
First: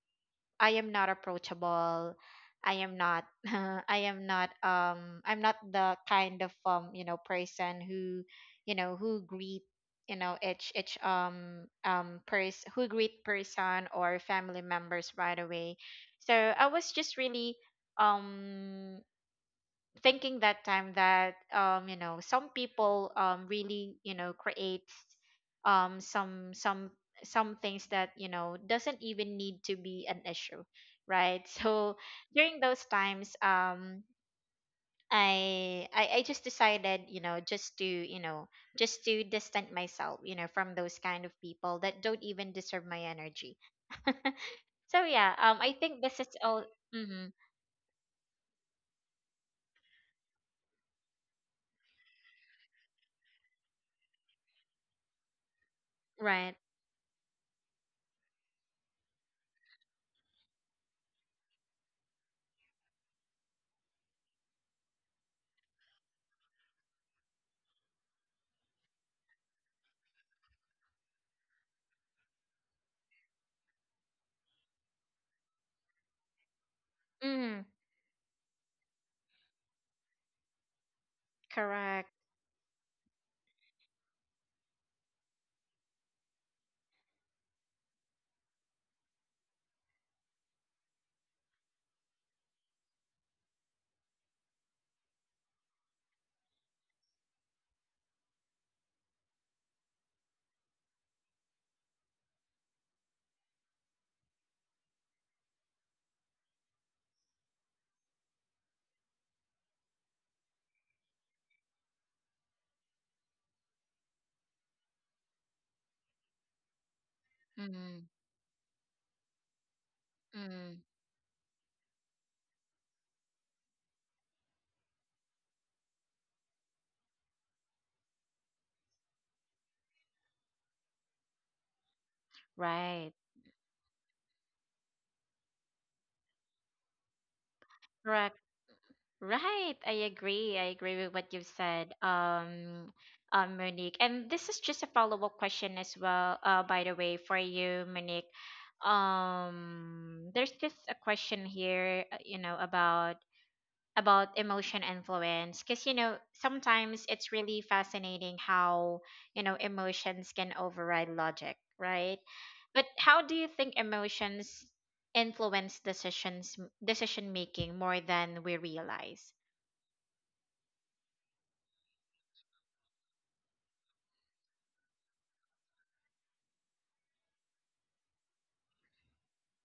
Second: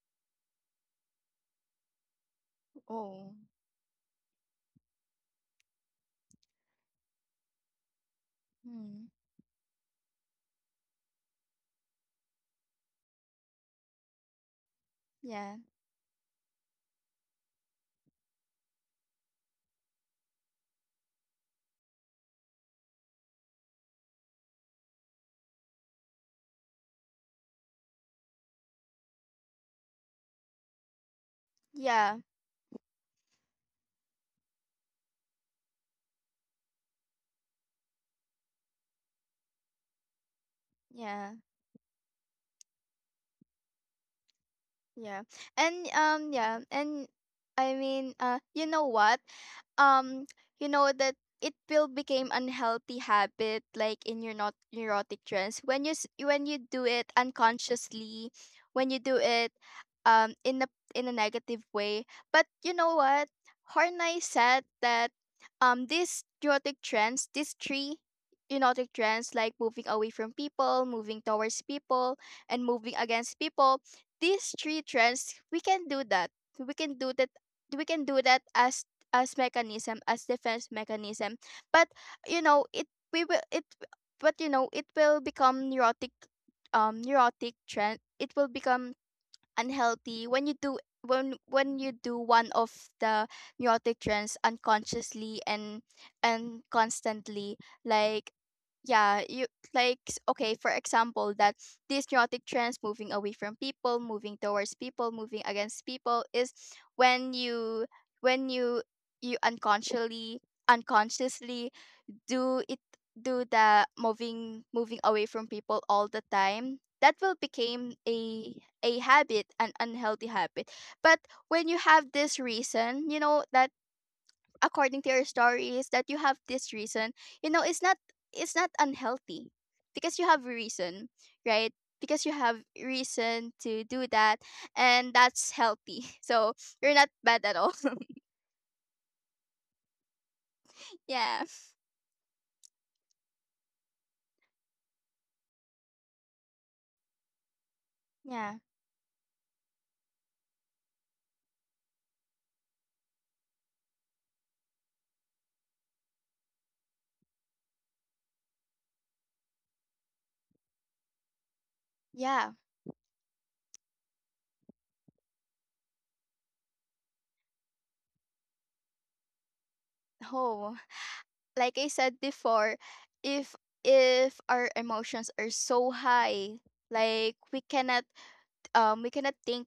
Speaker 1: I am not approachable. I am not
Speaker 2: Oh.
Speaker 1: I am not I'm not the kind of, you know, person who, you know,
Speaker 2: Hmm.
Speaker 1: who greet, you know, each person, who greet person or family members right
Speaker 2: Yeah.
Speaker 1: away. So I was just really um thinking that time that, you know, some people, really, you know, creates um some some some things that, you know, doesn't even need to be an issue, right? So
Speaker 2: Yeah.
Speaker 1: during those times, I just decided, you know, just to, you know, just to distance myself, you know, from those kind of
Speaker 2: Yeah.
Speaker 1: people that don't even deserve my energy. so
Speaker 2: Yeah.
Speaker 1: yeah um I
Speaker 2: And
Speaker 1: think this is
Speaker 2: yeah,
Speaker 1: all.
Speaker 2: and
Speaker 1: Hmm.
Speaker 2: I mean, you know what? um you know that it will become unhealthy habit like in your not neurotic trends when when
Speaker 1: Right.
Speaker 2: you do it unconsciously, when you do it in a negative way. But you know what Horney said, that these neurotic trends, these three neurotic trends, like moving away from people, moving towards people, and moving against people, these three trends, we can do that
Speaker 1: Hmm.
Speaker 2: we can do that as mechanism, as defense mechanism. But
Speaker 1: Correct.
Speaker 2: you know it, we will it but you know it will become neurotic, neurotic trend, it will become unhealthy when you do one of the neurotic trends unconsciously and constantly. Like yeah you, like okay, for example, that these neurotic trends, moving away from people, moving towards people, moving against people, is when you when you you unconsciously do it, do the moving away from people all the time, that will become
Speaker 1: Mm-hmm.
Speaker 2: a habit, an unhealthy habit.
Speaker 1: Mm-hmm.
Speaker 2: But when you have this reason, you know that according to your stories that you have this reason, you know it's not, it's not unhealthy, because you have a reason, right? Because you have
Speaker 1: Right.
Speaker 2: reason to do that. And that's healthy. So you're not bad at all.
Speaker 1: Correct. Right. I agree. I agree
Speaker 2: Yeah.
Speaker 1: with what you've said, Monique. And this is just a follow-up question as well, by the way, for you, Monique.
Speaker 2: yeah
Speaker 1: There's just a question here, you know, about emotion influence, because, you know, sometimes it's really fascinating how, you know, emotions can override logic, right?
Speaker 2: yeah.
Speaker 1: But how do you think emotions influence decision making more than we realize?
Speaker 2: Oh, like I said before, if if our emotions are so high, like we cannot think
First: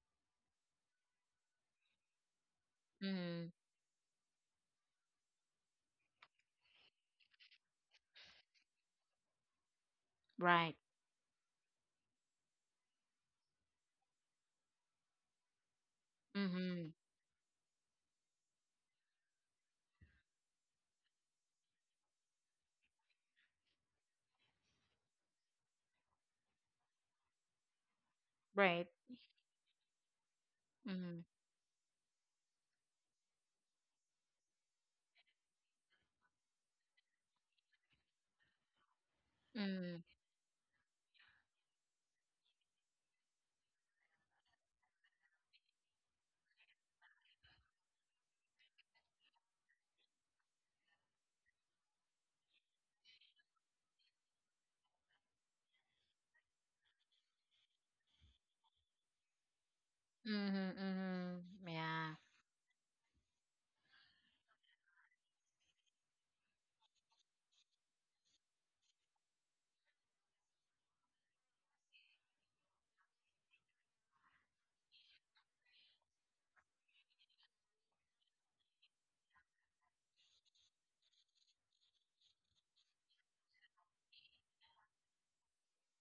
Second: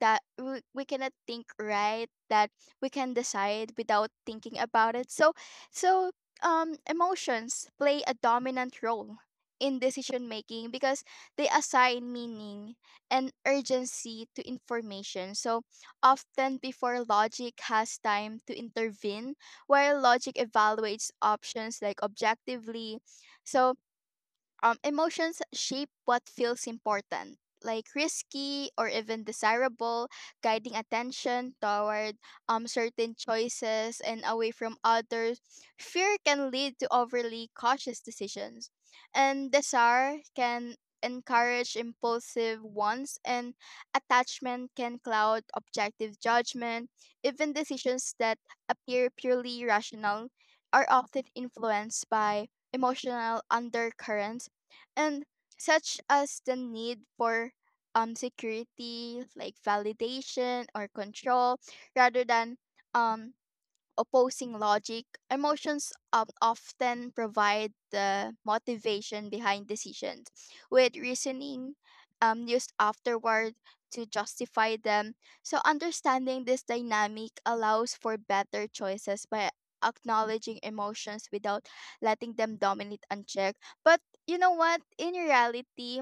Speaker 2: that we cannot think right, that we can
Speaker 1: Mm.
Speaker 2: decide without thinking about it. So so emotions play a dominant role in decision making,
Speaker 1: Right.
Speaker 2: because they assign meaning and urgency to information, so often
Speaker 1: Mm-hmm.
Speaker 2: before logic has time to intervene, while logic evaluates options, like, objectively. So emotions shape what feels important, like risky
Speaker 1: Right.
Speaker 2: or even desirable, guiding
Speaker 1: Mm-hmm.
Speaker 2: attention toward certain choices and away from others. Fear can lead to overly cautious decisions, and
Speaker 1: Mm-hmm.
Speaker 2: desire can encourage impulsive ones, and attachment can cloud objective judgment. Even decisions that appear purely rational are often influenced by emotional undercurrents and such as the need for security, like validation or control,
Speaker 1: Mm-hmm. Yeah.
Speaker 2: rather than um opposing logic. Emotions often provide the motivation behind decisions, with reasoning used afterward to justify them. So, understanding this dynamic allows for better choices by acknowledging emotions without letting them dominate unchecked. But you know what? In reality,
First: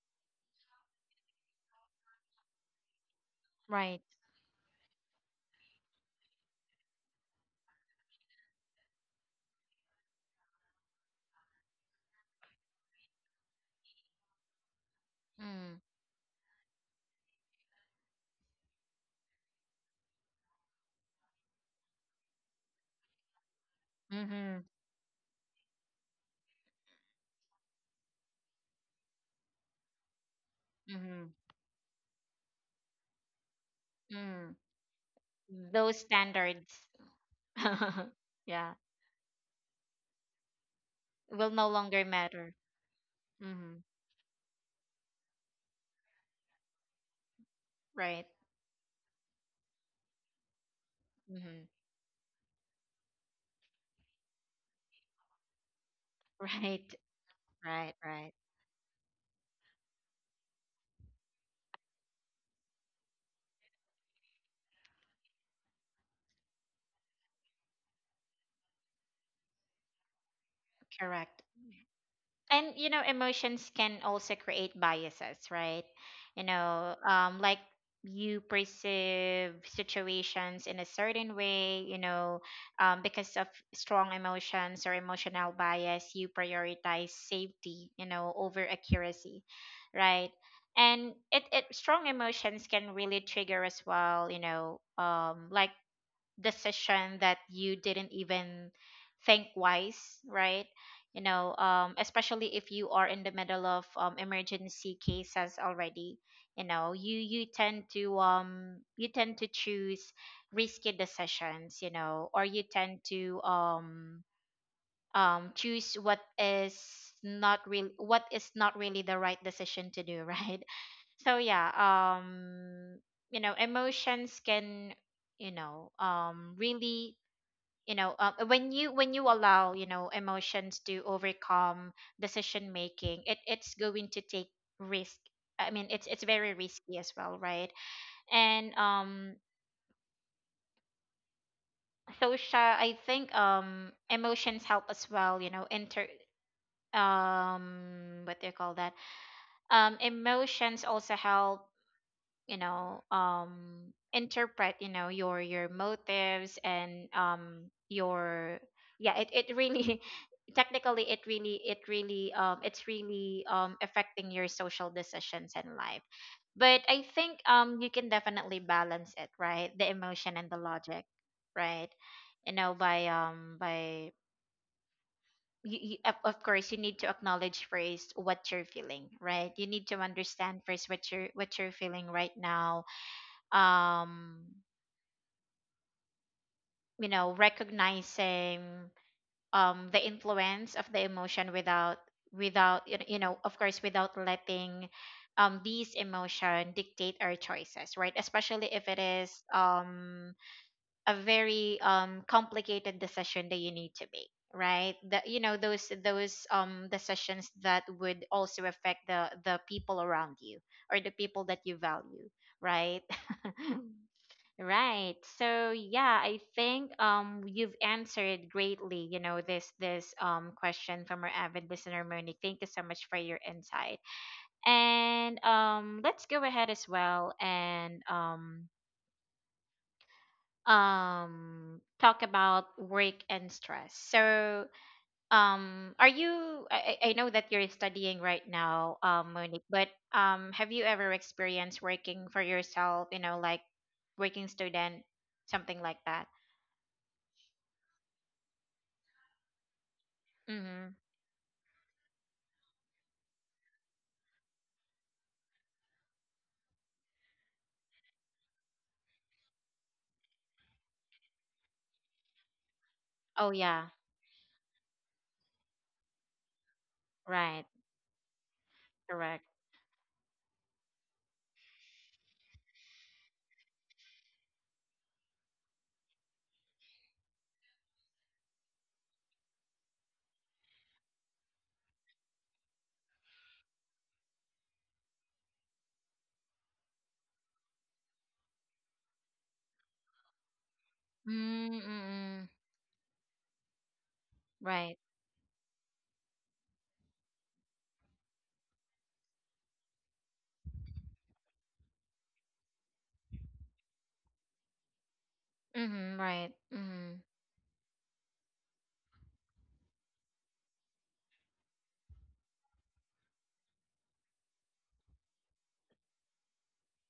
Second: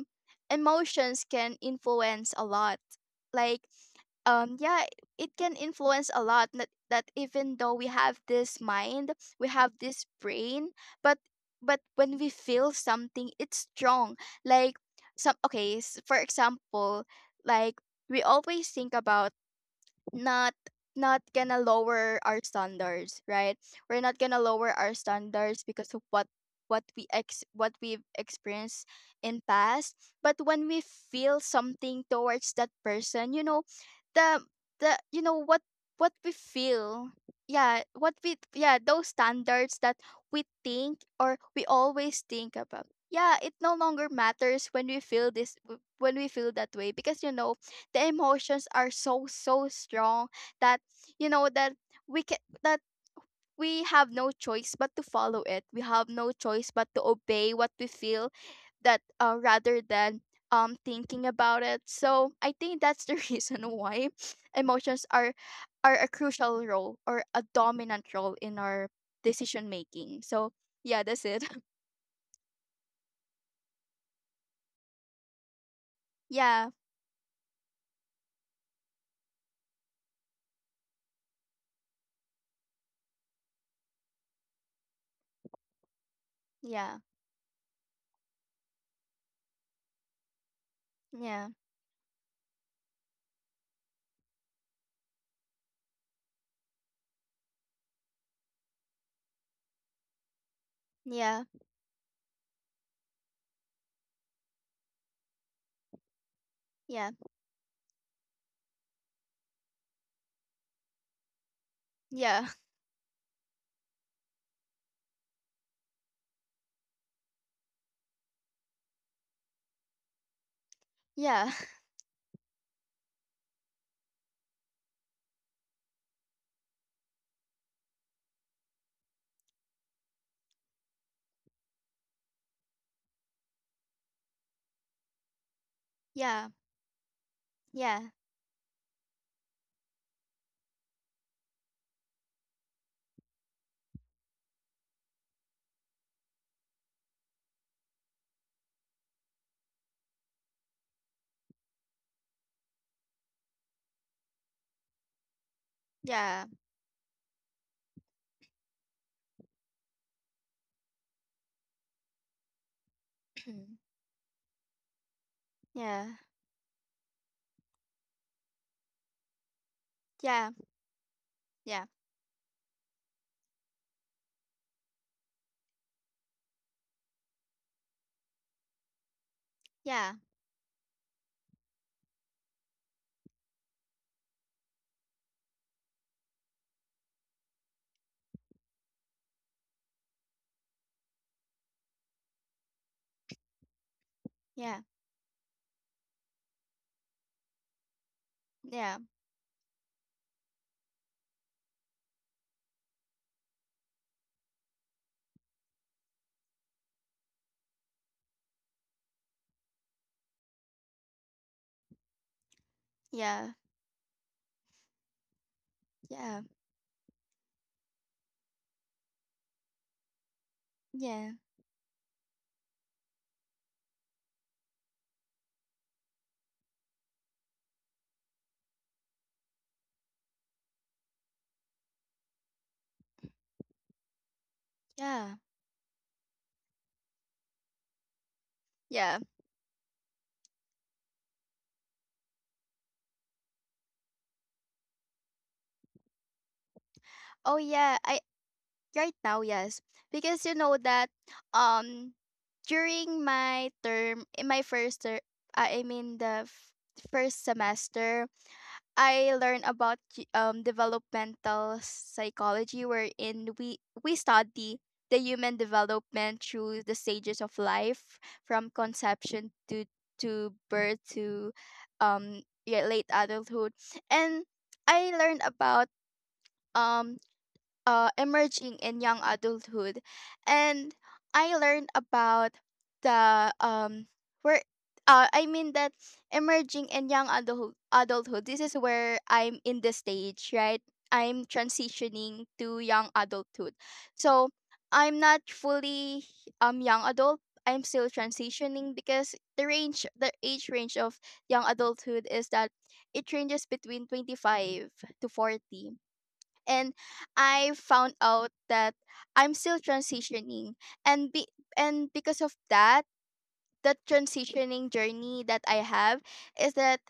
Speaker 2: emotions can influence a lot. Like,
Speaker 1: Right.
Speaker 2: yeah, it can influence a lot, that, that even though we have this mind, we have this brain, but but when we feel something, it's strong. Like some okay
Speaker 1: Mm.
Speaker 2: for example, like, we always think about not, not gonna lower our standards, right? We're not gonna
Speaker 1: Mm-hmm.
Speaker 2: lower our standards because of what we ex what we've experienced in past. But when we
Speaker 1: Mm-hmm.
Speaker 2: feel something towards that person, you know, the
Speaker 1: Mm.
Speaker 2: the you know what
Speaker 1: Those
Speaker 2: what we
Speaker 1: standards
Speaker 2: feel, yeah, what we
Speaker 1: yeah
Speaker 2: yeah, those standards that we think, or
Speaker 1: will
Speaker 2: we
Speaker 1: no longer
Speaker 2: always
Speaker 1: matter.
Speaker 2: think about, yeah, it no
Speaker 1: Mm-hmm.
Speaker 2: longer matters when we feel this, when we feel that way, because you know the
Speaker 1: Right.
Speaker 2: emotions are so so strong that you know
Speaker 1: Mm-hmm.
Speaker 2: that we can that we have no choice but to follow it. We have no choice
Speaker 1: Right.
Speaker 2: but to obey what we
Speaker 1: Right.
Speaker 2: feel,
Speaker 1: Right.
Speaker 2: that rather than thinking about it. So I think that's the reason why emotions are a crucial role, or a dominant role, in our decision making. So yeah, that's
Speaker 1: Correct.
Speaker 2: it.
Speaker 1: And you know, emotions can also create biases, right? You
Speaker 2: Yeah,
Speaker 1: know, like, you perceive situations in a certain way, you know, because of strong emotions or emotional bias, you
Speaker 2: yeah,
Speaker 1: prioritize safety, you know, over accuracy, right? And
Speaker 2: yeah,
Speaker 1: it strong emotions can really trigger as well, you know, like, decision that you didn't even think wise, right? You
Speaker 2: yeah,
Speaker 1: know, especially if you are in the middle of, emergency cases already, you know,
Speaker 2: yeah,
Speaker 1: you tend to, um, you tend to choose risky decisions, you know, or
Speaker 2: yeah,
Speaker 1: you tend to, um, choose what is not real, what is not really the right decision to do, right? So
Speaker 2: yeah,
Speaker 1: yeah, um, you know, emotions can, you know, um, really, you know, when you, when you allow, you know, emotions to overcome decision making, it's going to take risk. I mean, it's
Speaker 2: yeah,
Speaker 1: very risky as well, right?
Speaker 2: yeah,
Speaker 1: And um, social, I think, um, emotions help as well, you know, inter, um, what do you call that, um, emotions also help, you know, um, interpret, you know, your
Speaker 2: yeah.
Speaker 1: motives and, um, your, yeah, it really, technically, it really, it really, um, it's really,
Speaker 2: Hmm.
Speaker 1: um, affecting your social decisions in life.
Speaker 2: Yeah,
Speaker 1: But I think, um, you can definitely balance it, right, the emotion and
Speaker 2: yeah,
Speaker 1: the logic,
Speaker 2: yeah,
Speaker 1: right? You know, by, um, by of course you need to acknowledge first what you're feeling, right? You need to
Speaker 2: yeah,
Speaker 1: understand first what you're, what you're feeling right now. Um, you know, recognizing, um, the influence of the emotion without, you know, of course, without letting, um, these emotion dictate our choices, right, especially if it
Speaker 2: yeah,
Speaker 1: is, um, a very, um, complicated decision that you need to make, right, that, you know, those, um, decisions that would also affect the people around you, or the people that you value, right?
Speaker 2: yeah, yeah,
Speaker 1: Right. So yeah, I
Speaker 2: yeah,
Speaker 1: think, um, you've answered greatly, you know, this question from our
Speaker 2: yeah,
Speaker 1: avid listener Monique. Thank you so much for your insight. And um, let's go ahead as well and um, talk about work and stress. So
Speaker 2: yeah,
Speaker 1: um, are you, I know that you're studying right now,
Speaker 2: yeah.
Speaker 1: um, Monique, but um, have you ever experienced working for yourself, you know, like, working student, something like that?
Speaker 2: Oh yeah, I, right now, yes, because you know
Speaker 1: Mm-hmm.
Speaker 2: that um during my term, in my first term, I mean first semester, I learned about developmental psychology,
Speaker 1: Oh
Speaker 2: wherein
Speaker 1: yeah.
Speaker 2: we study the human development through the stages of
Speaker 1: Right.
Speaker 2: life, from
Speaker 1: Correct.
Speaker 2: conception to birth to yeah, late adulthood, and I learned about um emerging in young adulthood, and I learned about the where I mean that emerging in adulthood. This is where I'm in the stage, right? I'm transitioning
Speaker 1: Mm-mm.
Speaker 2: to young adulthood. So
Speaker 1: Right.
Speaker 2: I'm not fully young adult, I'm still transitioning, because the range, the age range of young adulthood is that it ranges between 25 to 40.
Speaker 1: Mm-hmm. Right.
Speaker 2: And
Speaker 1: Mm-hmm.
Speaker 2: I found out that I'm still transitioning. and be and because of that, the transitioning journey that I have is that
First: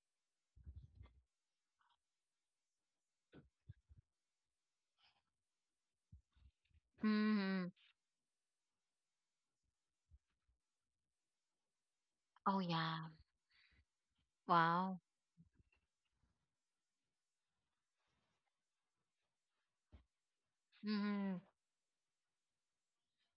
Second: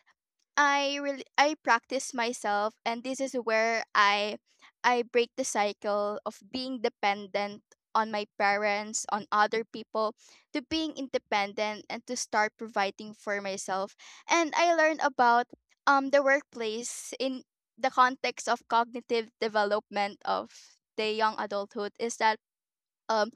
Speaker 2: I really I practice myself, and this is where I break the cycle of being dependent
Speaker 1: Mm-hmm.
Speaker 2: on my parents, on other people, to being independent and to start
Speaker 1: Oh yeah.
Speaker 2: providing for myself. And I
Speaker 1: Wow.
Speaker 2: learned about the workplace in the context of cognitive development of the young
Speaker 1: Mm-hmm.
Speaker 2: adulthood is that um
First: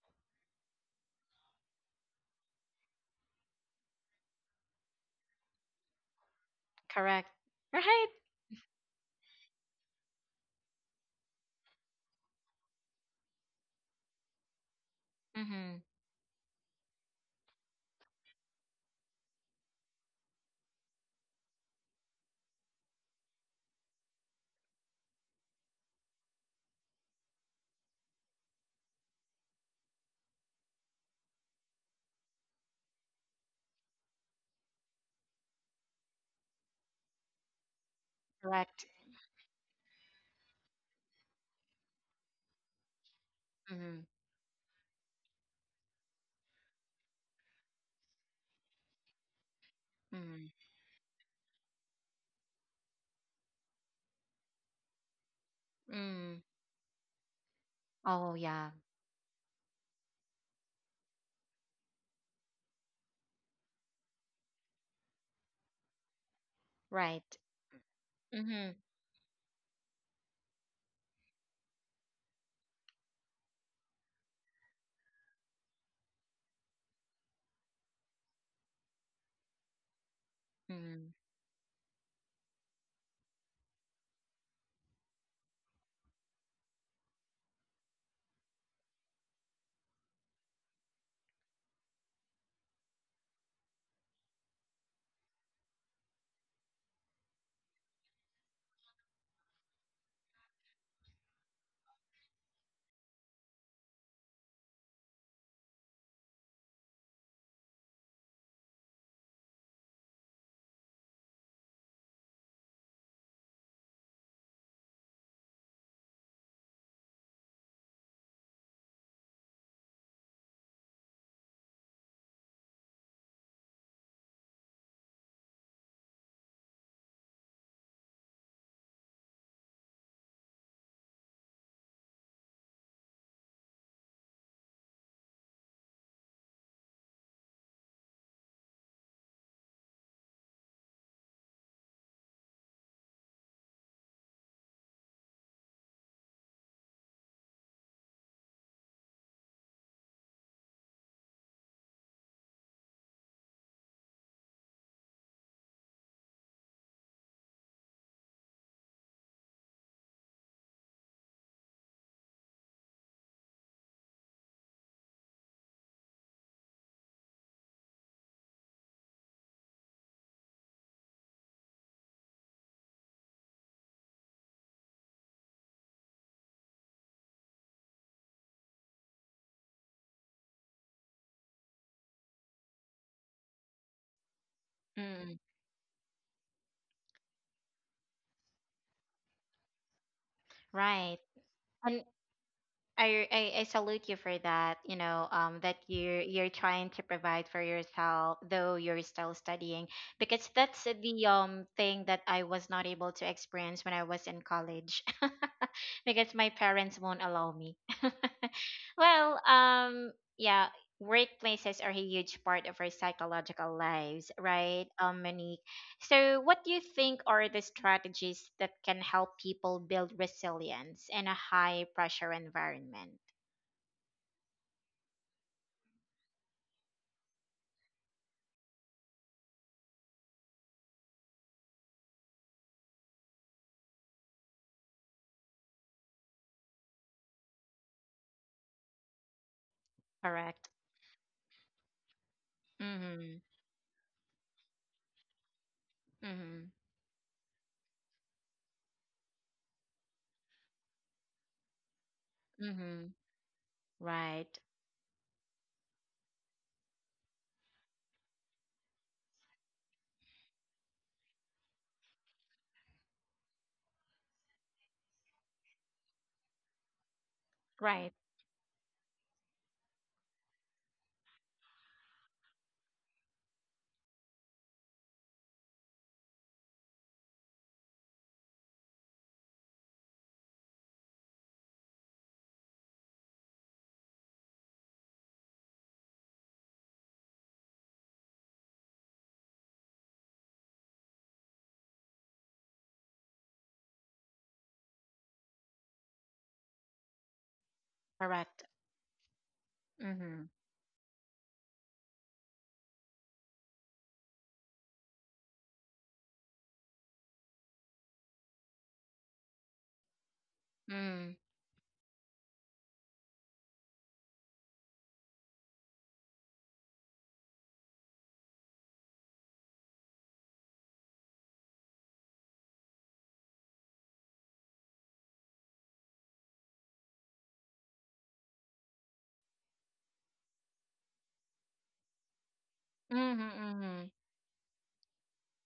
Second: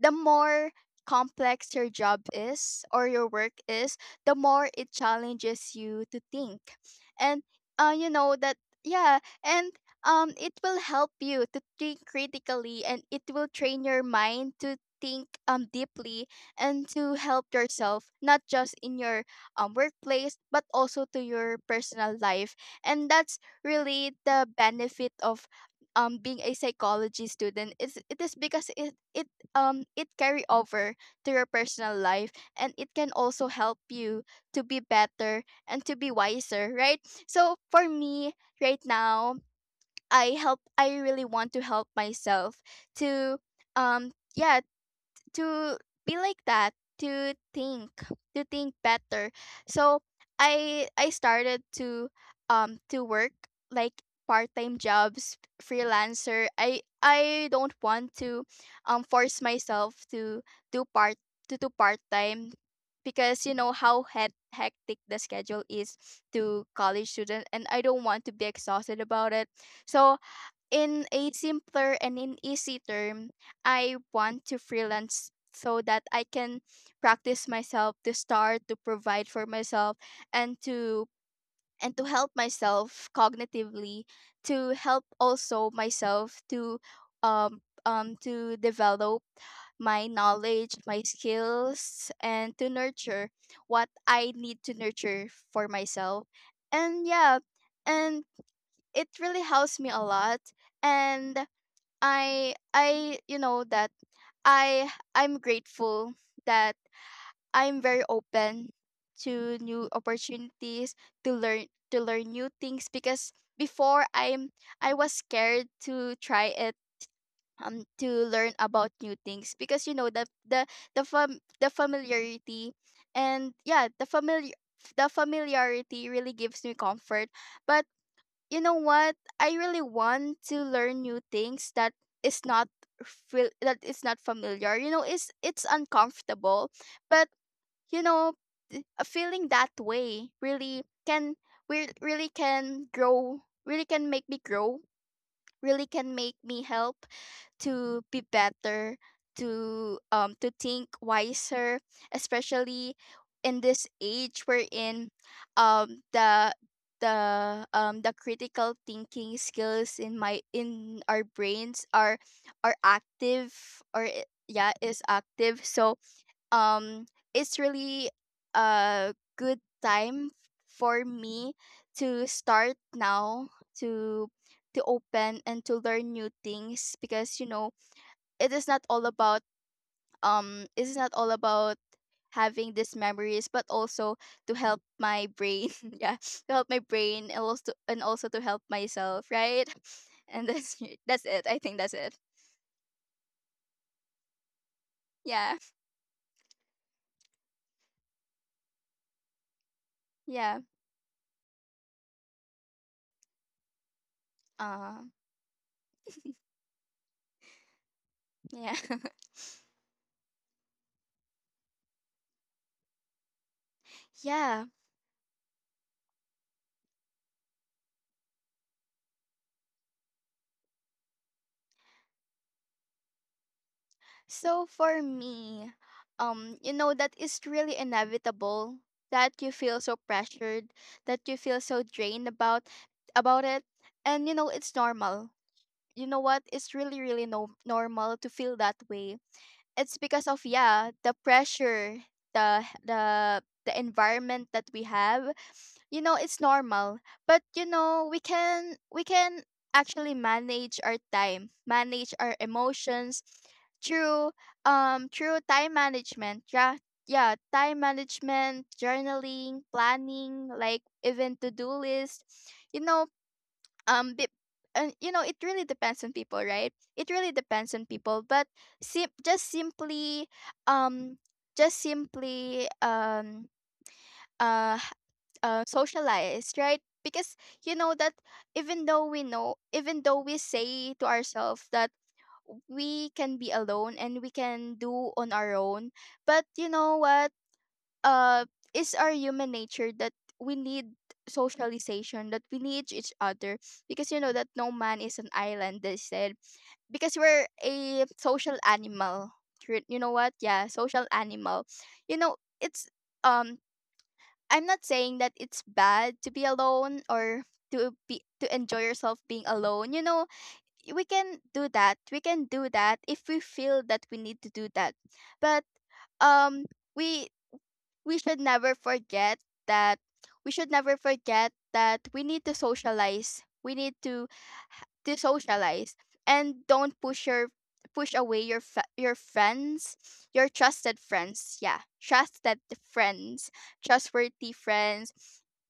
Speaker 2: the more complex your job is or your work is, the more it challenges you to think.
Speaker 1: Correct.
Speaker 2: And
Speaker 1: Right.
Speaker 2: you know that, yeah, and it will help you to think critically and it will train your mind to think
Speaker 1: Mm-hmm.
Speaker 2: deeply and to help yourself not just in your workplace but also to your personal life. And that's really the benefit of being a psychology student, is it is because it it carry over to your personal life, and it can also help you to be better and to be wiser, right? So for me right
Speaker 1: Correct.
Speaker 2: now, I really want to help myself to
Speaker 1: Mm-hmm.
Speaker 2: yeah, to be like that, to think, to think better. So
Speaker 1: Mm-hmm.
Speaker 2: I started to work like part-time jobs,
Speaker 1: Mm.
Speaker 2: freelancer. I don't want
Speaker 1: Oh
Speaker 2: to
Speaker 1: yeah.
Speaker 2: force myself do part to do part-time, because you know how hectic the schedule is to college
Speaker 1: Right.
Speaker 2: student, and I don't want to be
Speaker 1: Mm-hmm.
Speaker 2: exhausted about it. So in a simpler and in easy term, I want to freelance so that I can practice myself to start to provide for myself, and
Speaker 1: Mm-hmm.
Speaker 2: to help myself cognitively, to help also myself to develop my knowledge, my skills, and to nurture what I need to nurture for myself. And yeah, and it really helps me a lot. And I that I I'm grateful that I'm very open to new opportunities, to learn new things, because before, I was scared to try it, to learn about new things, because you know the familiarity. And yeah, the familiarity really gives me comfort. But you know what, I really want to learn new things, that is not, feel that is not familiar. You know, it's uncomfortable, but, you know feeling that way, really can we really can grow, really can make me grow, really can make me help to be better, to think wiser, especially in this age we're in. Um, the the critical thinking skills, in our brains, are active, or yeah, is active. So, um, it's really a good time for me to start now, to to open and to learn new things, because you know it is not all about, it is not all about having these memories, but also to help my
Speaker 1: Mm-hmm.
Speaker 2: brain yeah, to help my brain, and also to help myself, right? And
Speaker 1: Right.
Speaker 2: that's it. I think that's
Speaker 1: And
Speaker 2: it.
Speaker 1: I salute you for that. You know,
Speaker 2: Yeah,
Speaker 1: that you're trying to provide for yourself, though you're still studying, because
Speaker 2: yeah,
Speaker 1: that's the, um, thing that I was not able to experience when I was in
Speaker 2: uh
Speaker 1: college, because my parents won't allow me.
Speaker 2: yeah.
Speaker 1: Well, yeah, workplaces are a huge part of our psychological lives,
Speaker 2: Yeah.
Speaker 1: right, Monique? So, what do you think are the strategies that can help people build resilience in a high pressure environment?
Speaker 2: So for me, you know that is really inevitable, that you feel so pressured, that you feel so drained about it. And you know, it's normal. You know what? It's really, really normal to feel that way. It's because of,
Speaker 1: Correct.
Speaker 2: yeah, the pressure,
Speaker 1: Mhm.
Speaker 2: the environment that we have. You know, it's
Speaker 1: Mhm.
Speaker 2: normal. But you know, we can actually manage our time, manage our
Speaker 1: Mhm.
Speaker 2: emotions, through
Speaker 1: Right.
Speaker 2: time management. Yeah, yeah, time management, journaling, planning, like even to do list. You know, be, and you know it really depends on people, right? It really depends on
Speaker 1: Right.
Speaker 2: people, but just simply um just simply um uh socialize, right? Because you know that, even though we say to ourselves that we can be alone and we can do on our own, but you know what, uh is our human nature, that we need socialization, that we need each other, because you know that no man is an island, they said, because we're a social
Speaker 1: Correct.
Speaker 2: animal. You know what,
Speaker 1: Mhm.
Speaker 2: yeah, social animal. You know, it's, um I'm not saying that it's bad to be alone, or to enjoy yourself being alone. You know, we can
Speaker 1: Mhm.
Speaker 2: do that, if we feel that we need to do that. But, um we we should never forget, that we should never forget that we need to socialize. We need to socialize, and don't push away your friends, your trusted friends. Yeah, trusted friends,
Speaker 1: Mhm. Mhm.
Speaker 2: trustworthy friends,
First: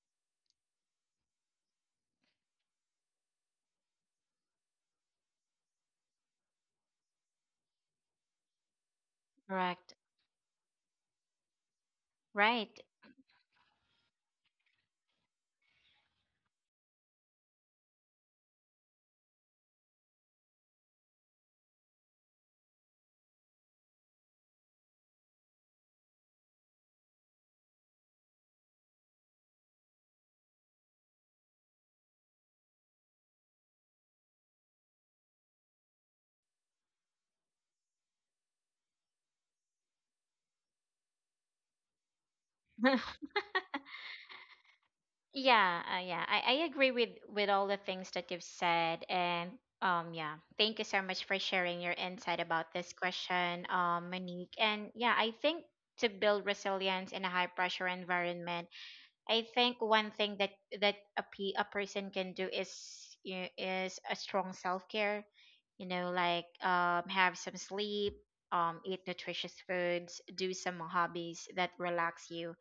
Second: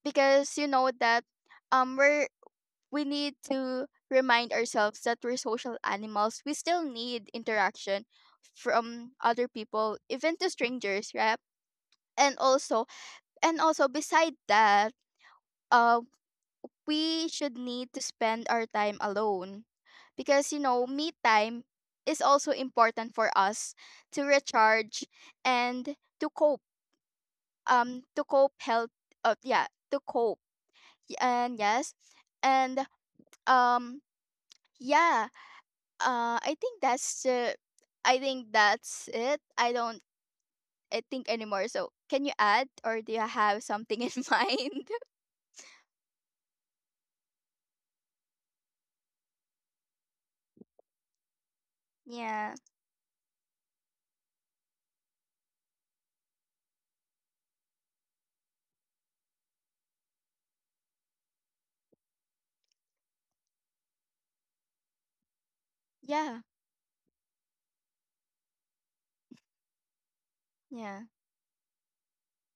Speaker 2: because you know that, um we're we need to remind ourselves that we're social animals. We still need interaction from other
Speaker 1: Correct.
Speaker 2: people, even to strangers, right? And
Speaker 1: Right.
Speaker 2: also, beside that, uh, we should need to spend our time alone, because, you know, me time is also important for us to recharge and to cope health, yeah, to cope. And yes, and, um, yeah, uh, I think that's, uh, I think that's it. I don't, I think anymore. So, can you add, or do you have something in mind?
Speaker 1: Yeah, yeah. I agree with all the things that you've said, and um, yeah, thank you so much for sharing your insight
Speaker 2: Yeah,
Speaker 1: about this question, um, Monique. And yeah, I think, to build resilience in a high pressure environment, I think one thing that a a person can do is, you know, is a strong self care. You know,
Speaker 2: yeah,
Speaker 1: like, have some sleep, eat nutritious foods, do some
Speaker 2: yeah,
Speaker 1: hobbies that relax you,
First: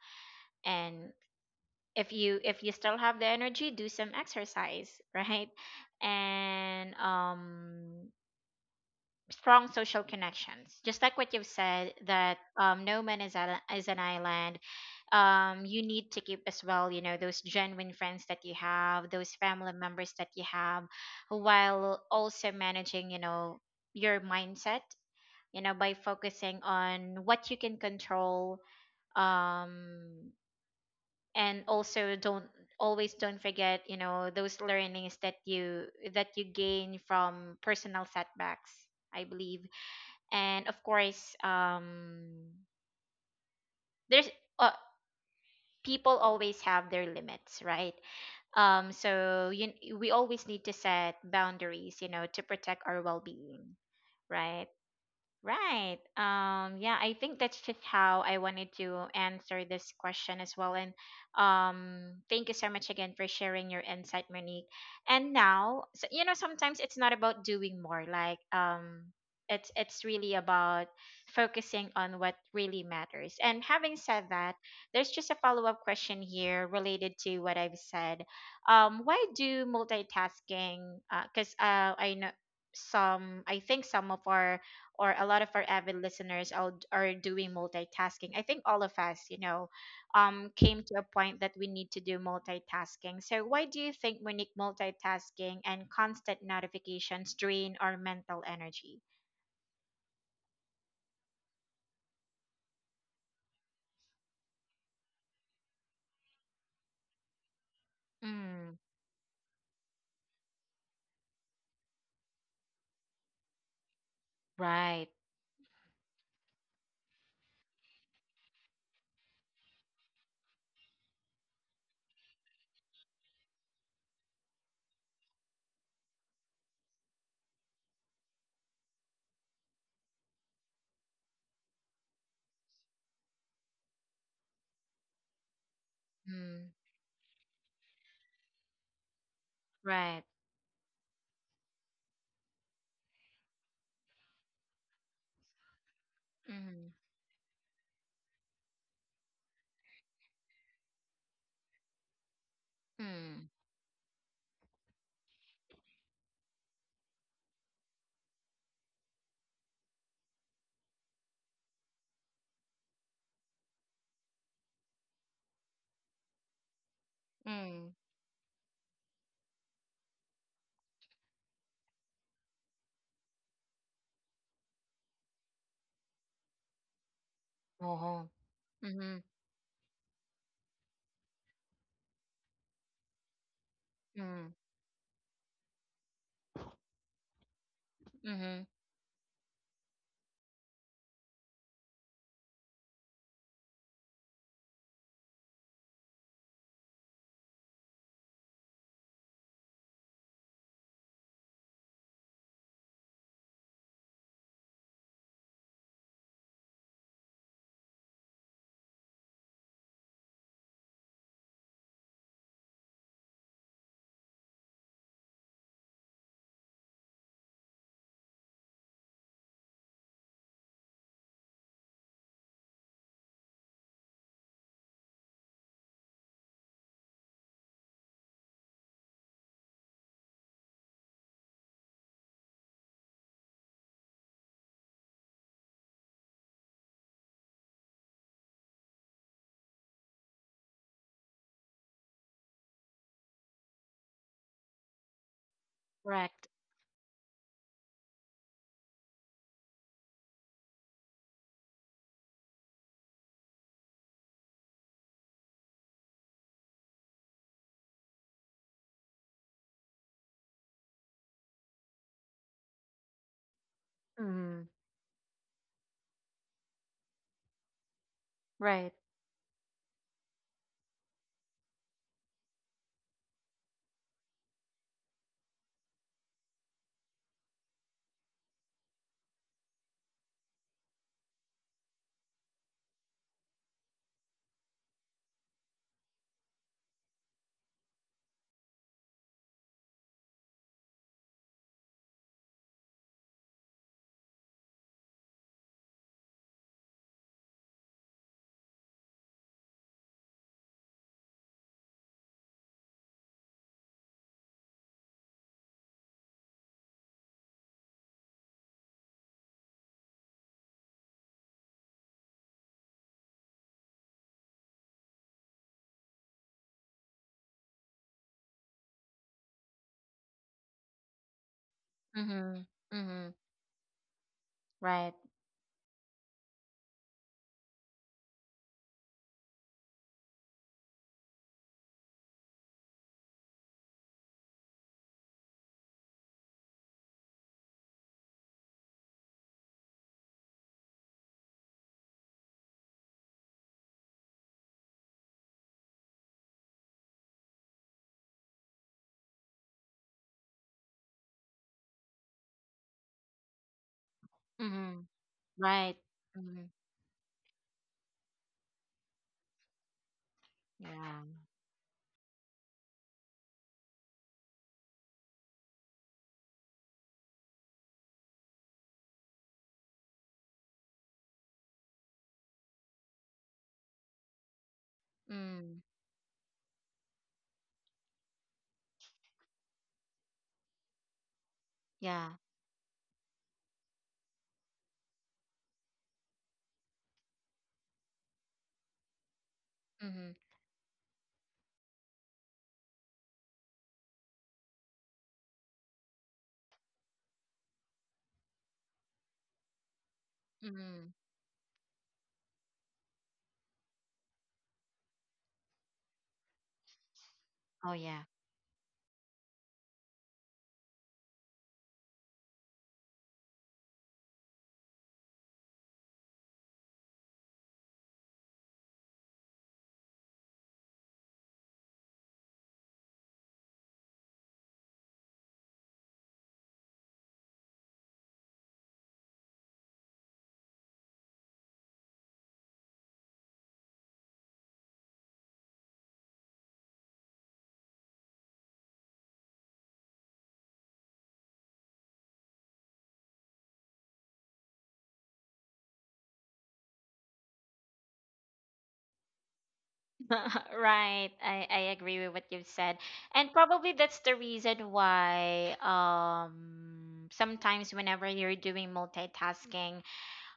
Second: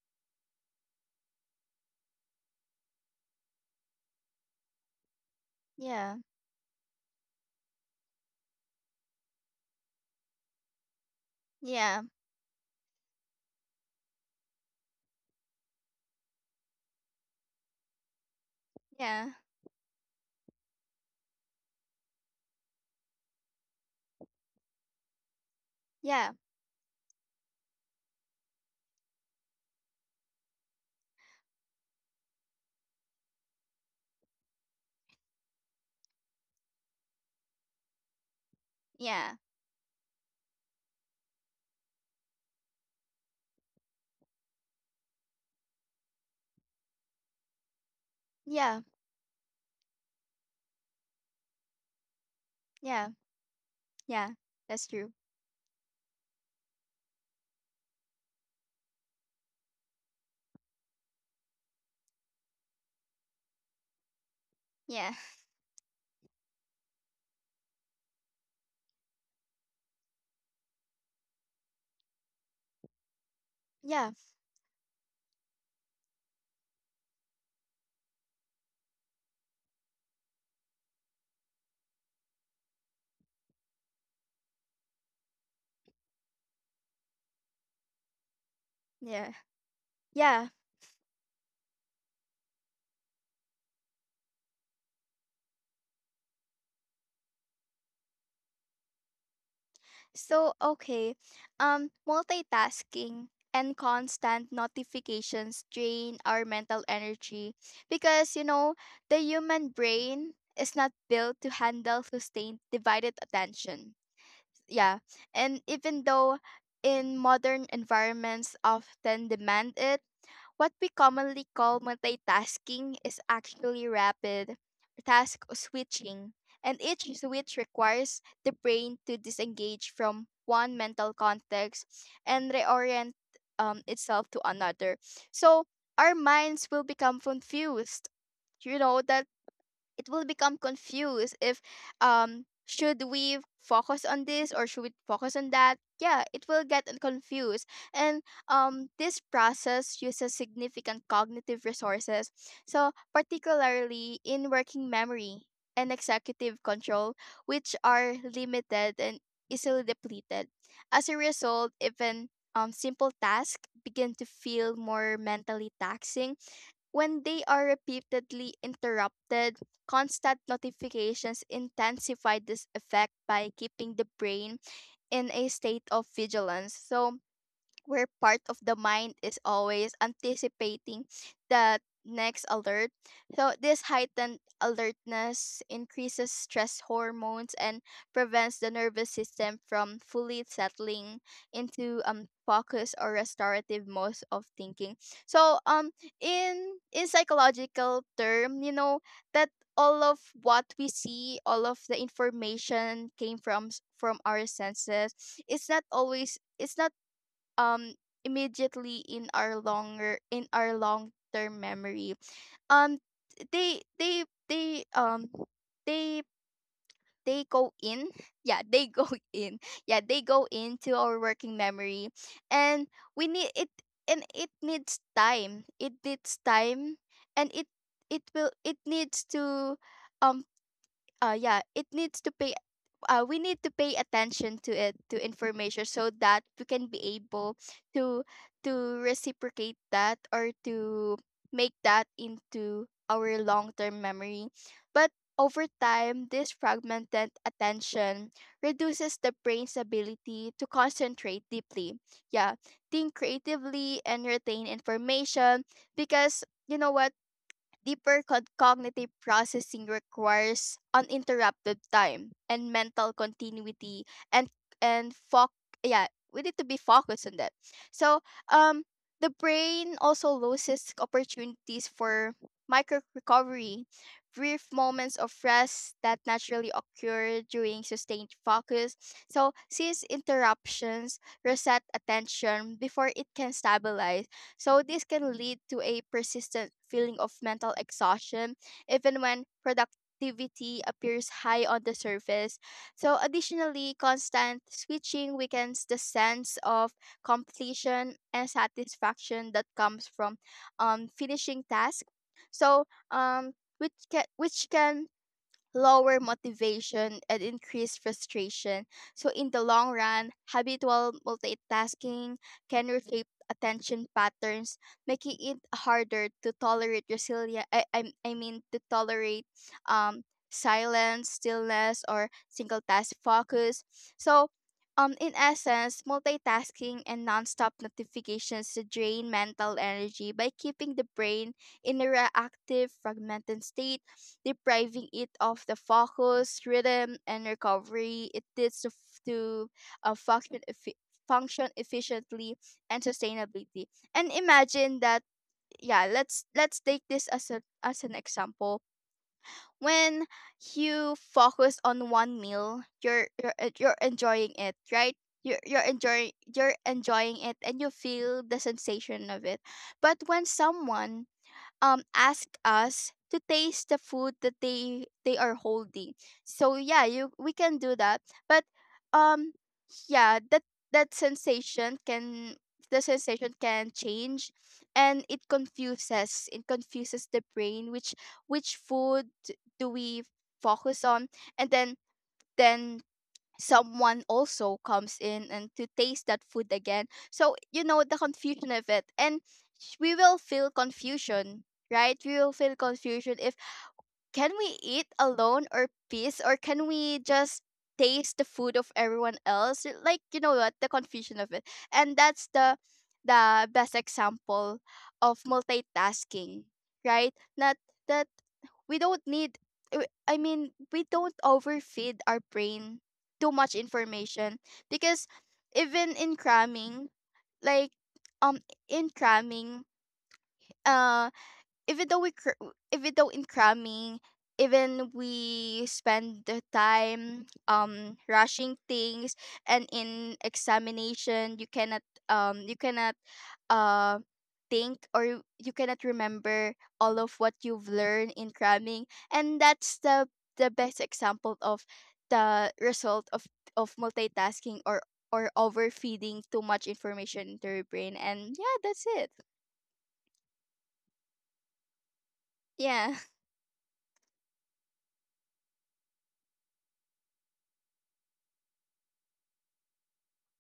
Speaker 1: and if you, still have the energy, do some exercise, right?
Speaker 2: yeah.
Speaker 1: And strong social connections, just like what you've said,
Speaker 2: Yeah,
Speaker 1: that no man is an, island, um, you need to keep as well, you know, those genuine friends that you have,
Speaker 2: yeah,
Speaker 1: those family members that you have, while also managing, you know, your mindset, you know, by
Speaker 2: yeah,
Speaker 1: focusing on what you can control, um, and also don't, always don't forget, you know, those learnings that you, gain from personal setbacks, I
Speaker 2: yeah,
Speaker 1: believe. And of course, um, there's, uh, people always have their limits, right?
Speaker 2: yeah,
Speaker 1: So you, we always need to set boundaries, you know, to protect our
Speaker 2: yeah,
Speaker 1: well-being,
Speaker 2: yeah.
Speaker 1: right?
Speaker 2: That's true.
Speaker 1: Right. Yeah, I think that's just how I wanted to answer this question as well. And thank you so much again for sharing your insight, Monique.
Speaker 2: Yeah,
Speaker 1: And now, so, you know, sometimes it's not about doing more. Like, it's really about focusing on what really matters. And having
Speaker 2: yeah,
Speaker 1: said that, there's just a follow up question here related to what I've said. Why do multitasking? Because I know some, I think some of our, or a lot of our avid listeners are doing multitasking. I think all of us,
Speaker 2: yeah,
Speaker 1: you know,
Speaker 2: yeah.
Speaker 1: came to a point that we need to do multitasking. So, why do you think, Monique, multitasking and constant notifications drain our mental energy?
Speaker 2: So okay, multitasking and constant notifications drain our mental energy, because
Speaker 1: Mm.
Speaker 2: the human brain is not built to handle sustained divided attention. Yeah,
Speaker 1: Right.
Speaker 2: and even though in modern environments often demand it, what we commonly call multitasking is actually rapid task switching, and each switch requires the brain to disengage from one mental context and reorient, itself to another. So our minds
Speaker 1: Mm.
Speaker 2: will become confused, that it
Speaker 1: Right.
Speaker 2: will become confused if, should we focus on this or should we focus on that, yeah, it will get
Speaker 1: Mm.
Speaker 2: confused. And this process uses significant cognitive resources, so
Speaker 1: Mm.
Speaker 2: particularly in working memory and executive control, which are limited and easily depleted. As a result, even simple tasks begin to feel more mentally taxing when they are
Speaker 1: Mm.
Speaker 2: repeatedly interrupted. Constant notifications intensify this effect by keeping the brain in a state of vigilance, so, where
Speaker 1: Oh.
Speaker 2: part of the mind
Speaker 1: Mm.
Speaker 2: is always anticipating that next alert. So this heightened
Speaker 1: Mm.
Speaker 2: alertness increases stress hormones and prevents
Speaker 1: Mm-hmm.
Speaker 2: the nervous system from fully settling into focus or restorative modes of thinking. So, in psychological term, you know that all of what we see, all of the information came from our senses. It's not always, it's not um immediately in our, longer in our long term memory. Um they they they, they they go in. Yeah, they go in. Yeah, they go into our working memory, and we need it, and it needs time, it needs time, and it will, it needs to, um yeah, it needs to pay, we need to pay attention to it, to information, so that we can be able to to reciprocate that, or to make that into our long-term memory. But over time,
Speaker 1: Correct.
Speaker 2: this fragmented attention reduces the brain's ability to concentrate deeply, yeah, think creatively, and retain information, because you know what, deeper cognitive processing requires uninterrupted time and mental continuity,
Speaker 1: Mm.
Speaker 2: yeah, we need to be focused on that. So, um
Speaker 1: Right.
Speaker 2: the brain also loses opportunities for micro recovery, brief moments of rest that naturally occur during sustained focus. So, since interruptions reset attention before it can stabilize, so this can lead to a persistent feeling of mental exhaustion, even when productivity appears high on the surface. So, additionally, constant switching weakens the sense of completion and satisfaction that comes from, finishing tasks. So, um, which can lower motivation, and increased frustration. So, in the long run, habitual multitasking can reshape attention patterns, making it harder to tolerate resilience. I mean, to tolerate, um, silence, stillness, or
Speaker 1: Mm-hmm.
Speaker 2: single task
Speaker 1: Mm-hmm.
Speaker 2: focus. So,
Speaker 1: Right.
Speaker 2: in essence, multitasking and nonstop notifications drain mental energy by keeping the brain in a reactive, fragmented state, depriving it of the focus, rhythm, and recovery it needs to uh, function, effi- function efficiently and sustainability. And imagine that, yeah, let's take this as as an example. When you focus on one meal, you're enjoying it,
Speaker 1: Mm-hmm.
Speaker 2: right? You're
Speaker 1: Right.
Speaker 2: enjoying,
Speaker 1: Mm.
Speaker 2: it, and you feel the sensation of it. But when
Speaker 1: Yeah.
Speaker 2: someone ask us to taste the food that they are holding. So yeah, you we can do that, but um yeah, that sensation can, the sensation can change, and it confuses the brain. Which food do we focus on? And then
Speaker 1: Yeah.
Speaker 2: then someone also comes in and to taste that food again. So you know, the confusion of it, and we will
Speaker 1: Mm-hmm.
Speaker 2: feel confusion, right? We will feel confusion. If can we eat alone or peace, or can we just taste the food of everyone else? Like, you know what, the
Speaker 1: Mm-hmm.
Speaker 2: confusion of it. And that's the best example of multitasking, right? Not
Speaker 1: Oh, yeah.
Speaker 2: that we don't need, I mean, we don't overfeed our brain too much information, because even in cramming, like, um in cramming, uh, even though we even though in cramming, even we spend the time rushing things, and in examination you cannot, you cannot, uh think, or you cannot remember all of what you've learned in cramming. And that's the best example of the result of multitasking, or overfeeding too much information into your brain. And yeah, that's it.
Speaker 1: Right. I agree with what you've said.
Speaker 2: Yeah.
Speaker 1: And probably that's the reason why sometimes whenever you're doing multitasking,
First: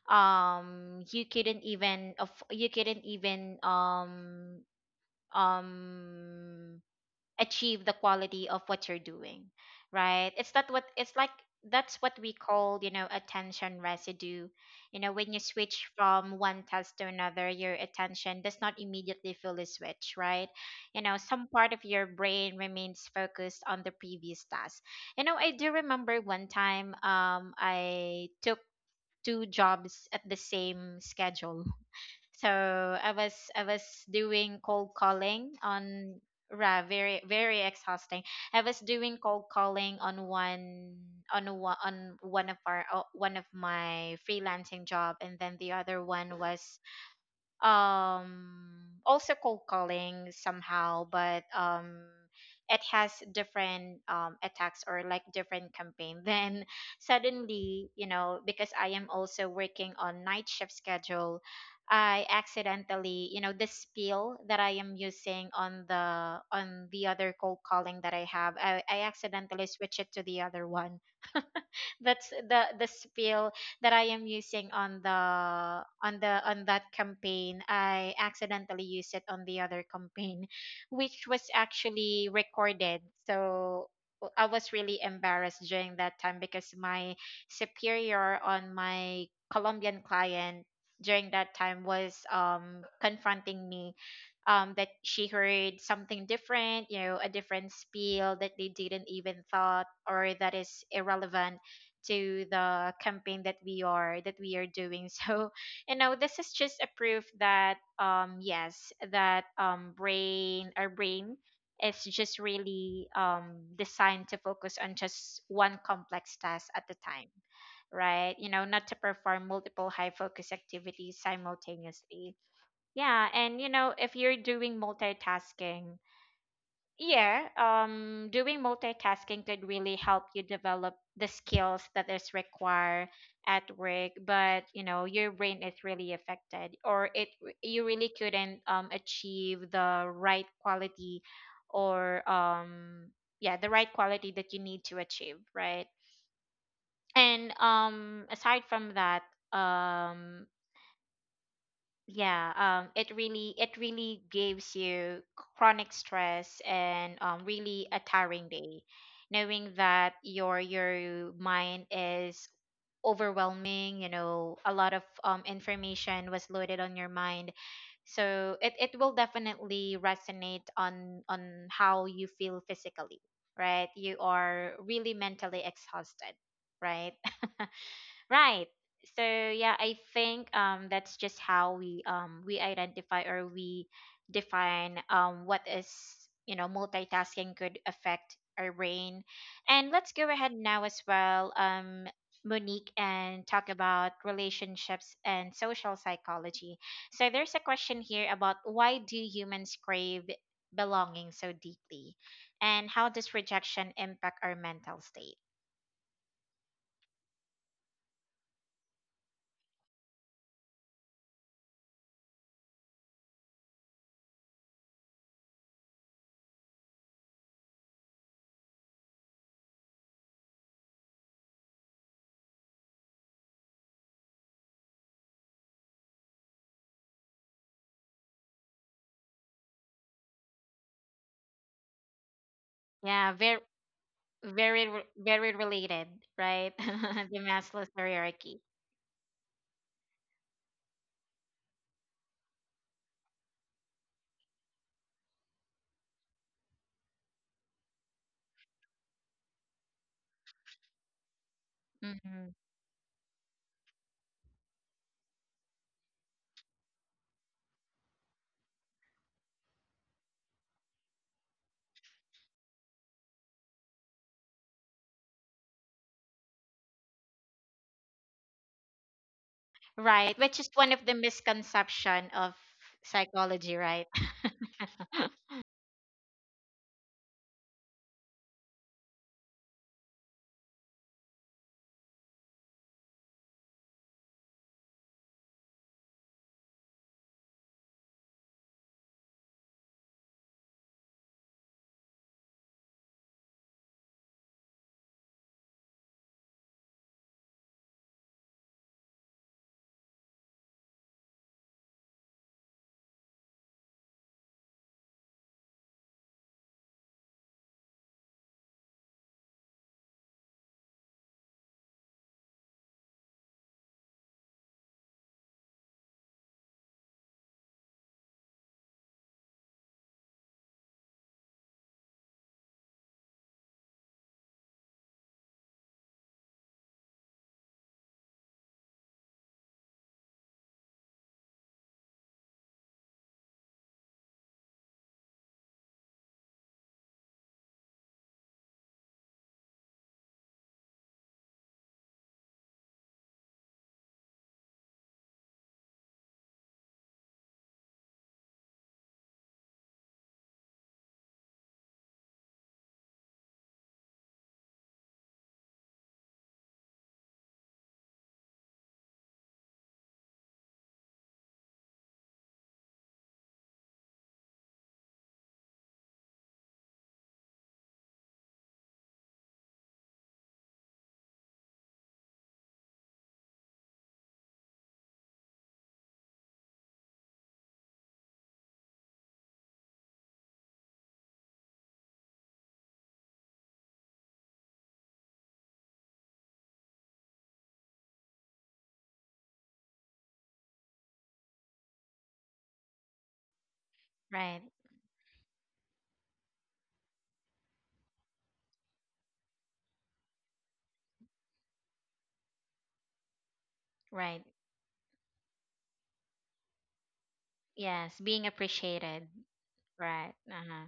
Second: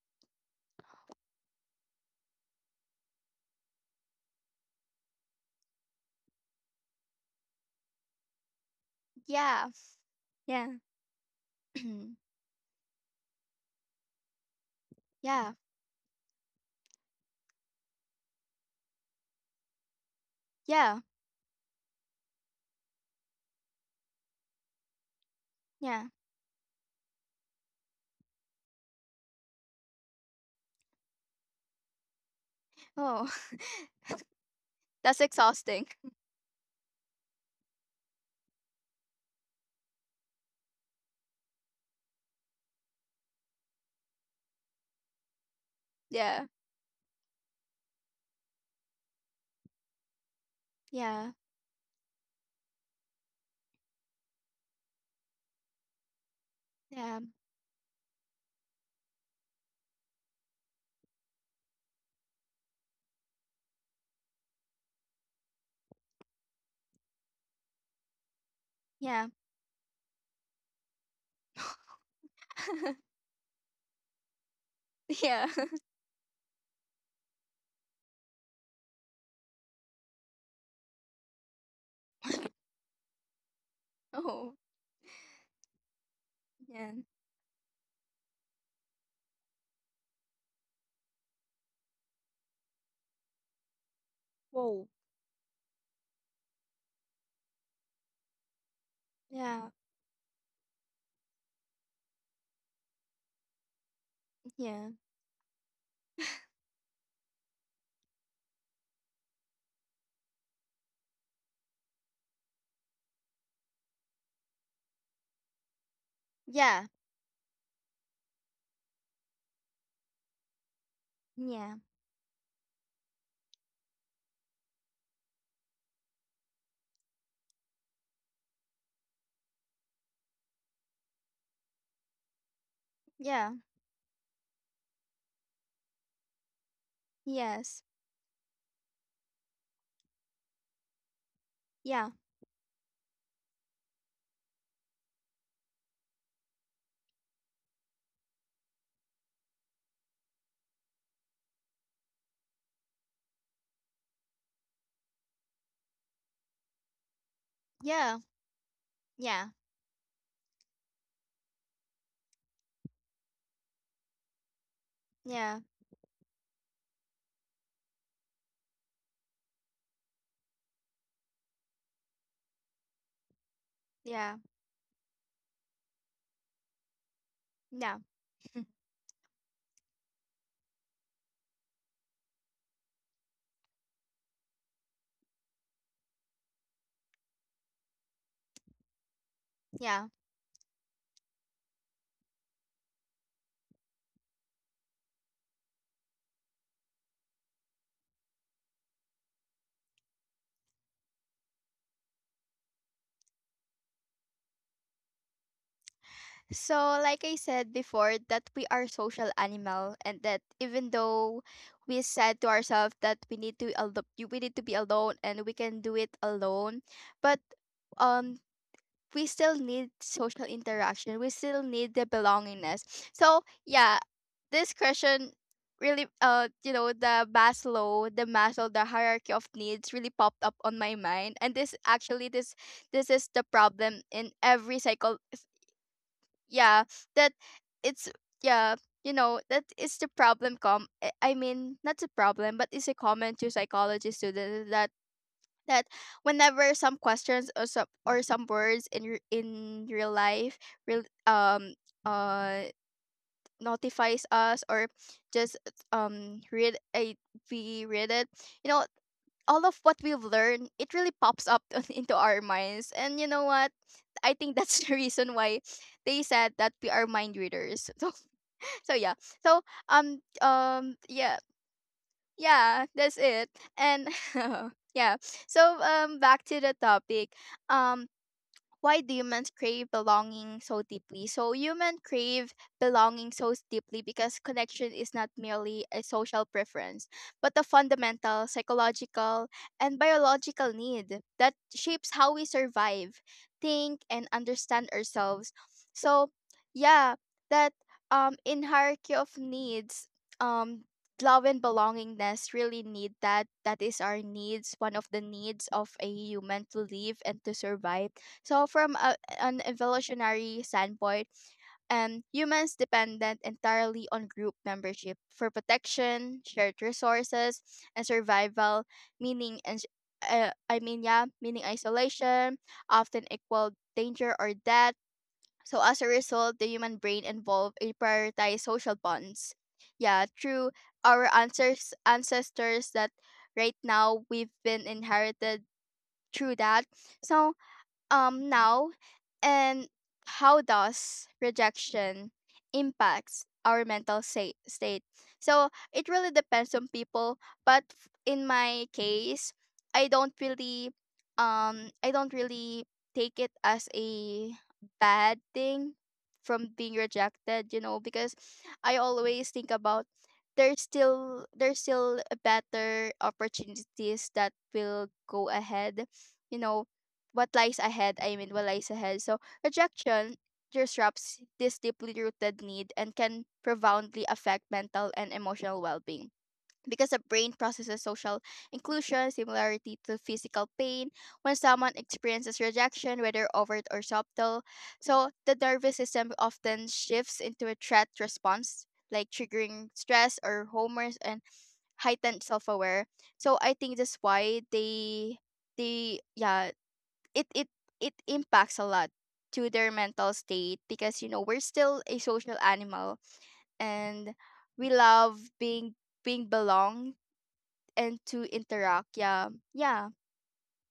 Speaker 1: you couldn't even um achieve the quality of what you're doing,
Speaker 2: Yeah.
Speaker 1: right? It's
Speaker 2: Yeah.
Speaker 1: that what it's like, that's what
Speaker 2: Mhm.
Speaker 1: we call, attention residue. You know, when you
Speaker 2: Yeah.
Speaker 1: switch from one task to another, your attention does not immediately feel the switch, right?
Speaker 2: Yeah.
Speaker 1: You know, some part of your brain remains focused on the previous task. You know, I do
Speaker 2: Yeah.
Speaker 1: remember one time, I took two jobs at the same schedule. So I
Speaker 2: Oh,
Speaker 1: was I was doing cold
Speaker 2: that's
Speaker 1: calling
Speaker 2: exhausting.
Speaker 1: on ra- very, very exhausting. I was doing cold calling on one on one of our one of my freelancing job, and then the other one
Speaker 2: Yeah.
Speaker 1: was um also cold calling somehow,
Speaker 2: Yeah.
Speaker 1: but it has different attacks, or like different campaign, then
Speaker 2: Yeah.
Speaker 1: suddenly, you know, because I am also working on night shift schedule, I accidentally, you know, the spiel that I am using on the other cold calling that I have, I
Speaker 2: Yeah.
Speaker 1: accidentally switch it to the other one. That's the spiel that I am using on the
Speaker 2: Yeah.
Speaker 1: on the on that campaign. I accidentally used it on the other campaign, which was actually recorded. So w- I
Speaker 2: Oh,
Speaker 1: was really embarrassed during that time because
Speaker 2: yeah.
Speaker 1: my superior, on my Colombian client during that time, was confronting me, that
Speaker 2: Whoa.
Speaker 1: she heard something different, you know, a different spiel that they didn't even
Speaker 2: Yeah.
Speaker 1: thought, or that is irrelevant to the campaign that we are
Speaker 2: Yeah.
Speaker 1: doing. So you know, this is just a proof that yes, that brain, our brain is just really designed to focus on just one complex task at
Speaker 2: Yeah.
Speaker 1: a time, right? You know, not to perform multiple high focus activities
Speaker 2: Yeah.
Speaker 1: simultaneously. Yeah. And you know, if you're doing multitasking, yeah, doing multitasking could really help you develop the skills that is required
Speaker 2: Yeah.
Speaker 1: at work, but you know, your brain is really affected, or it,
Speaker 2: Yes.
Speaker 1: you really couldn't achieve the right quality,
Speaker 2: Yeah.
Speaker 1: or yeah, the right quality that you need to achieve, right? And aside from that, um yeah, it really, it really gives you chronic stress and really a
Speaker 2: Yeah.
Speaker 1: tiring day,
Speaker 2: Yeah.
Speaker 1: knowing that your mind is overwhelming. You know, a lot of
Speaker 2: Yeah.
Speaker 1: information was loaded on your mind, so it will definitely resonate on how you feel physically, right? You
Speaker 2: Yeah.
Speaker 1: are really mentally exhausted, right?
Speaker 2: Yeah. Yeah.
Speaker 1: Right. So yeah, I think that's just how we identify, or we define what is, you know, multitasking could affect our brain. And let's
Speaker 2: Yeah.
Speaker 1: go ahead now as well, Monique, and talk about relationships and social psychology. So there's a question here about, why do humans crave belonging so deeply, and how does rejection impact our mental state?
Speaker 2: So, like I said before, that we are social animal, and that even though we said to ourselves that we need to be alone and we can do it alone, but um we still need social interaction. We still need the belongingness. So yeah, this question really, you know, the Maslow, the hierarchy of needs really popped up on my mind. And this actually this this is
Speaker 1: Yeah,
Speaker 2: the
Speaker 1: very,
Speaker 2: problem in every cycle.
Speaker 1: very related, right?
Speaker 2: Yeah, that,
Speaker 1: The Maslow's
Speaker 2: it's,
Speaker 1: hierarchy.
Speaker 2: yeah, you know, that is the problem, com I mean, not the problem, but it's a comment to psychology students, that that whenever some questions or some, or some words in real life, real,
Speaker 1: Hmm.
Speaker 2: uh notifies us, or just, read a we read it, you know, all of what we've learned, it really pops up into our minds. And you know what, I think that's the reason why they said that we are mind readers. So, so yeah. So,
Speaker 1: Right, which is one of the
Speaker 2: yeah.
Speaker 1: misconception of
Speaker 2: Yeah, that's it.
Speaker 1: psychology,
Speaker 2: And
Speaker 1: right?
Speaker 2: yeah. So back to the topic. um why do humans crave belonging so deeply? So humans crave belonging so deeply because connection is not merely a social preference, but a fundamental psychological and biological need that shapes how we survive, think, and understand ourselves. So yeah, that, in hierarchy of needs, um love and belongingness really need, that that is our needs, one of the needs of a human to live and to survive. So, from a, an evolutionary standpoint, humans dependent entirely on group membership for protection, shared resources, and survival, meaning and, yeah, meaning isolation often equal danger or death. So as a result, the human brain involved a prioritize social bonds. Yeah, through our ancestors that right now we've been inherited through that. So, now, and how does rejection impacts our mental state? So it really depends on people, but in my case, I don't really, I don't really take it as a bad thing from being rejected, you know, because I always think about, there's still better opportunities that will go ahead, you know, what lies ahead. I mean, what lies ahead. So rejection disrupts this deeply rooted need and can profoundly affect mental and emotional well being. Because the brain processes social inclusion, similarity to physical pain, when someone experiences rejection, whether overt or subtle. So the nervous system often shifts into a threat response, like triggering stress or hormones and heightened self aware. So I think that's why
Speaker 1: Right.
Speaker 2: they, yeah, it it impacts a lot to their mental state, because you know we're still a social animal, and
Speaker 1: Right.
Speaker 2: we love being, being belonged,
Speaker 1: Yes,
Speaker 2: and to
Speaker 1: being
Speaker 2: interact.
Speaker 1: appreciated.
Speaker 2: Yeah. Yeah.
Speaker 1: Right. Uh-huh.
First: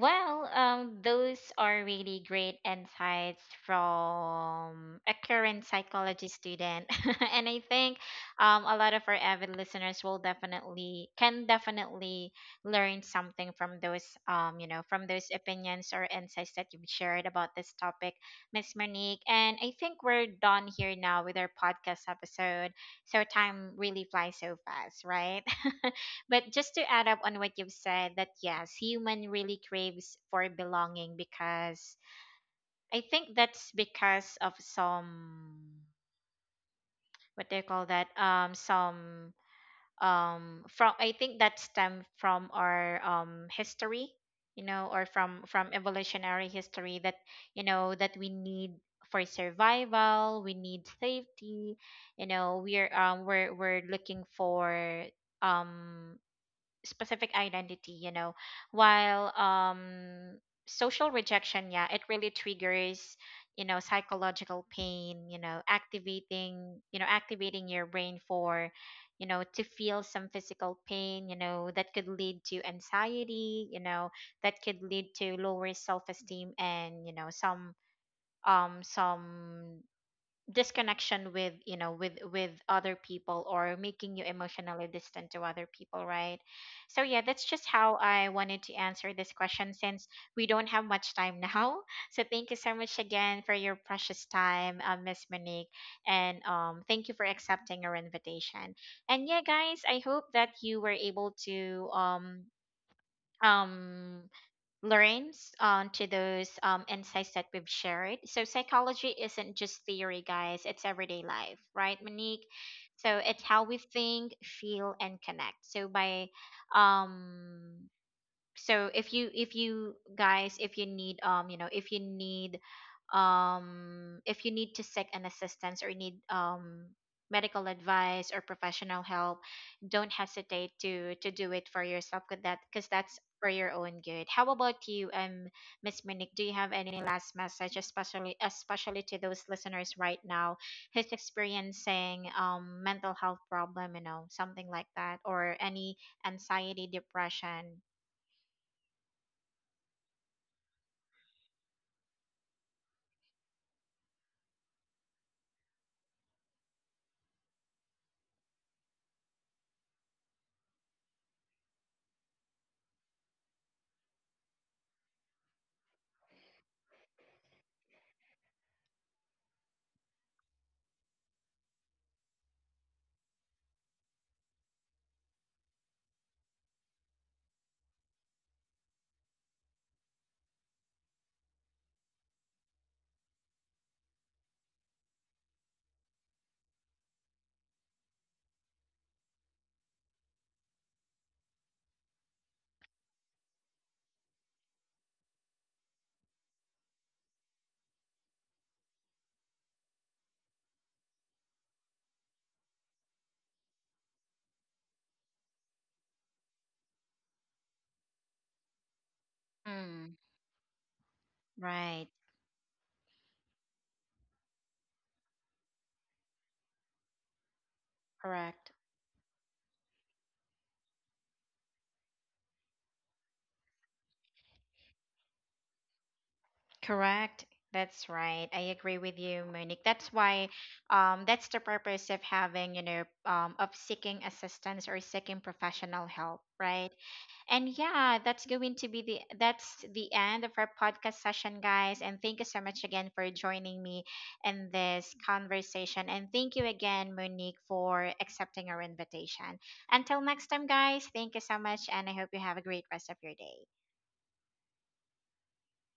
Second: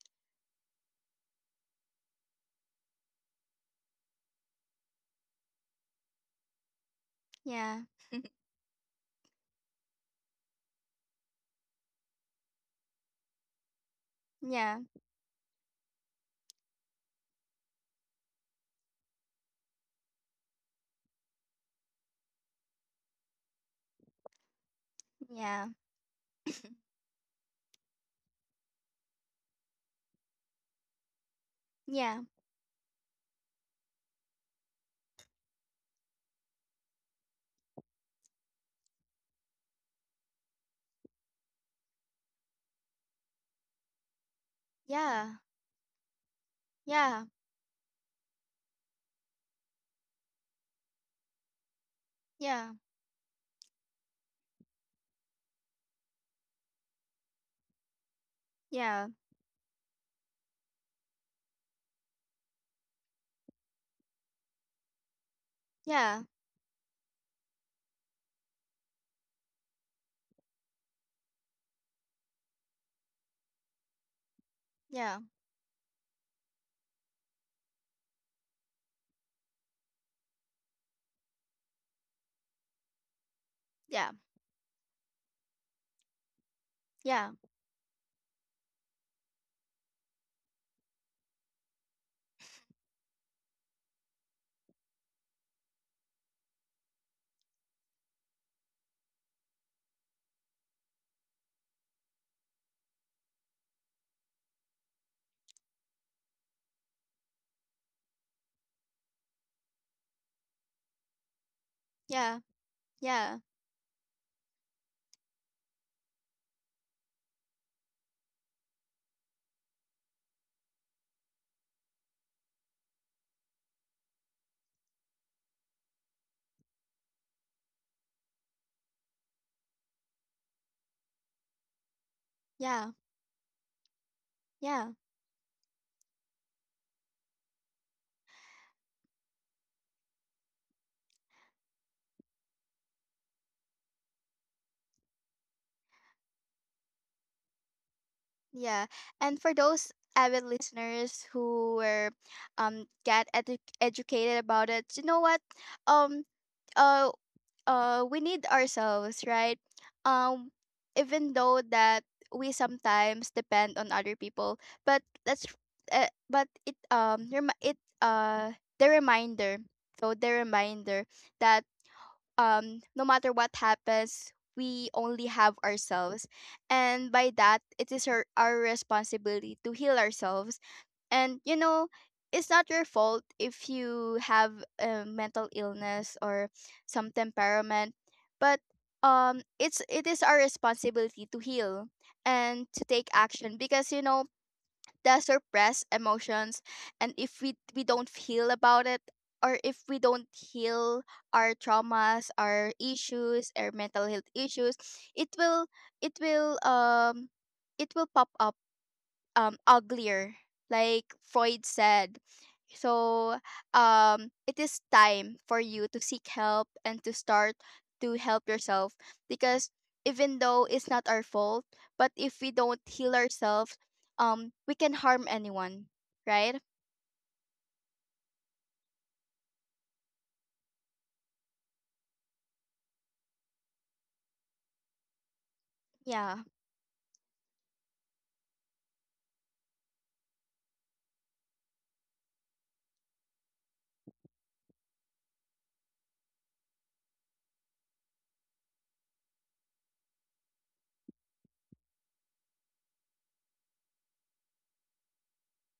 Speaker 1: Well, those are really great insights from a current psychology student, and I think a lot of our avid listeners will definitely, can definitely learn something from those you know,
Speaker 2: Yeah.
Speaker 1: from those opinions or insights that you've shared about this topic, Miss Monique. And I think we're done here now with our podcast episode. So time really flies so fast, right?
Speaker 2: Yeah.
Speaker 1: But just to add up on what you've said, that yes, human really craves for belonging because,
Speaker 2: Yeah.
Speaker 1: I think that's because of some, what do you call that? Some, from, I think that stem from our history, you know, or
Speaker 2: Yeah.
Speaker 1: from evolutionary history, that
Speaker 2: Yeah.
Speaker 1: you know, that we need, for survival, we need safety, you know,
Speaker 2: Yeah.
Speaker 1: we're we're looking for um specific identity, you know, while social rejection, yeah, it really triggers, you know, psychological pain, you know,
Speaker 2: Yeah.
Speaker 1: activating your brain for, you know, to feel some physical pain, you know, that could lead to anxiety, you know, that could lead
Speaker 2: Yeah. Yeah.
Speaker 1: to lower self-esteem, and you know, some disconnection with, you know, with other people, or making you
Speaker 2: Yeah.
Speaker 1: emotionally distant to other people, right? So yeah, that's
Speaker 2: Yeah.
Speaker 1: just how I wanted to answer this question, since we don't have much time now. So thank you so much again for your precious time, Miss Monique, and thank you for accepting our invitation. And yeah, guys, I hope that you were able to um learns to those insights that we've shared. So psychology isn't just theory, guys. It's everyday life, right,
Speaker 2: Yeah.
Speaker 1: Monique?
Speaker 2: Yeah.
Speaker 1: So it's
Speaker 2: Yeah.
Speaker 1: how we think, feel, and connect. So by um, so if you guys if you need you know, if you need to seek an assistance, or need medical advice or professional help, don't hesitate to do it for yourself, because that, because
Speaker 2: Yeah.
Speaker 1: that's for your own good. How about
Speaker 2: Yeah.
Speaker 1: you, Miss Monique, do you have any last message, especially, especially to those listeners right now who's experiencing mental health problem, you know, something like that, or any anxiety, depression?
Speaker 2: Yeah, and for those avid listeners who were, get educated about it, you know what? Um uh we need ourselves, right? Um Even though that we sometimes depend on other people, but that's, but it, it, uh, the reminder, so the reminder that, no matter what happens, we only have ourselves. And by that, it is our responsibility to heal ourselves. And you know, it's not your fault if you have a mental illness or some temperament, but it's, it is our responsibility to heal and to take action. Because you know, the suppressed emotions, and if we don't heal about it, or if we don't heal our traumas, our issues, our mental health issues, it will, it will, it will pop up,
Speaker 1: Mm,
Speaker 2: uglier, like Freud
Speaker 1: right.
Speaker 2: said. So, it is time for you to seek help and to start to help
Speaker 1: Correct.
Speaker 2: yourself. Because even though it's not our fault, but if we don't heal ourselves, we can harm anyone, right?
Speaker 1: Correct. That's right. I agree with you, Monique. That's why, that's the purpose of having, you know, of seeking assistance or seeking professional help,
Speaker 2: Yeah.
Speaker 1: right? And yeah, that's going to be the, that's the end of our podcast session, guys. And thank you so much again for joining me in this conversation. And thank you again, Monique, for accepting our invitation. Until next time, guys. Thank you so much, and I hope you have a great rest of your day.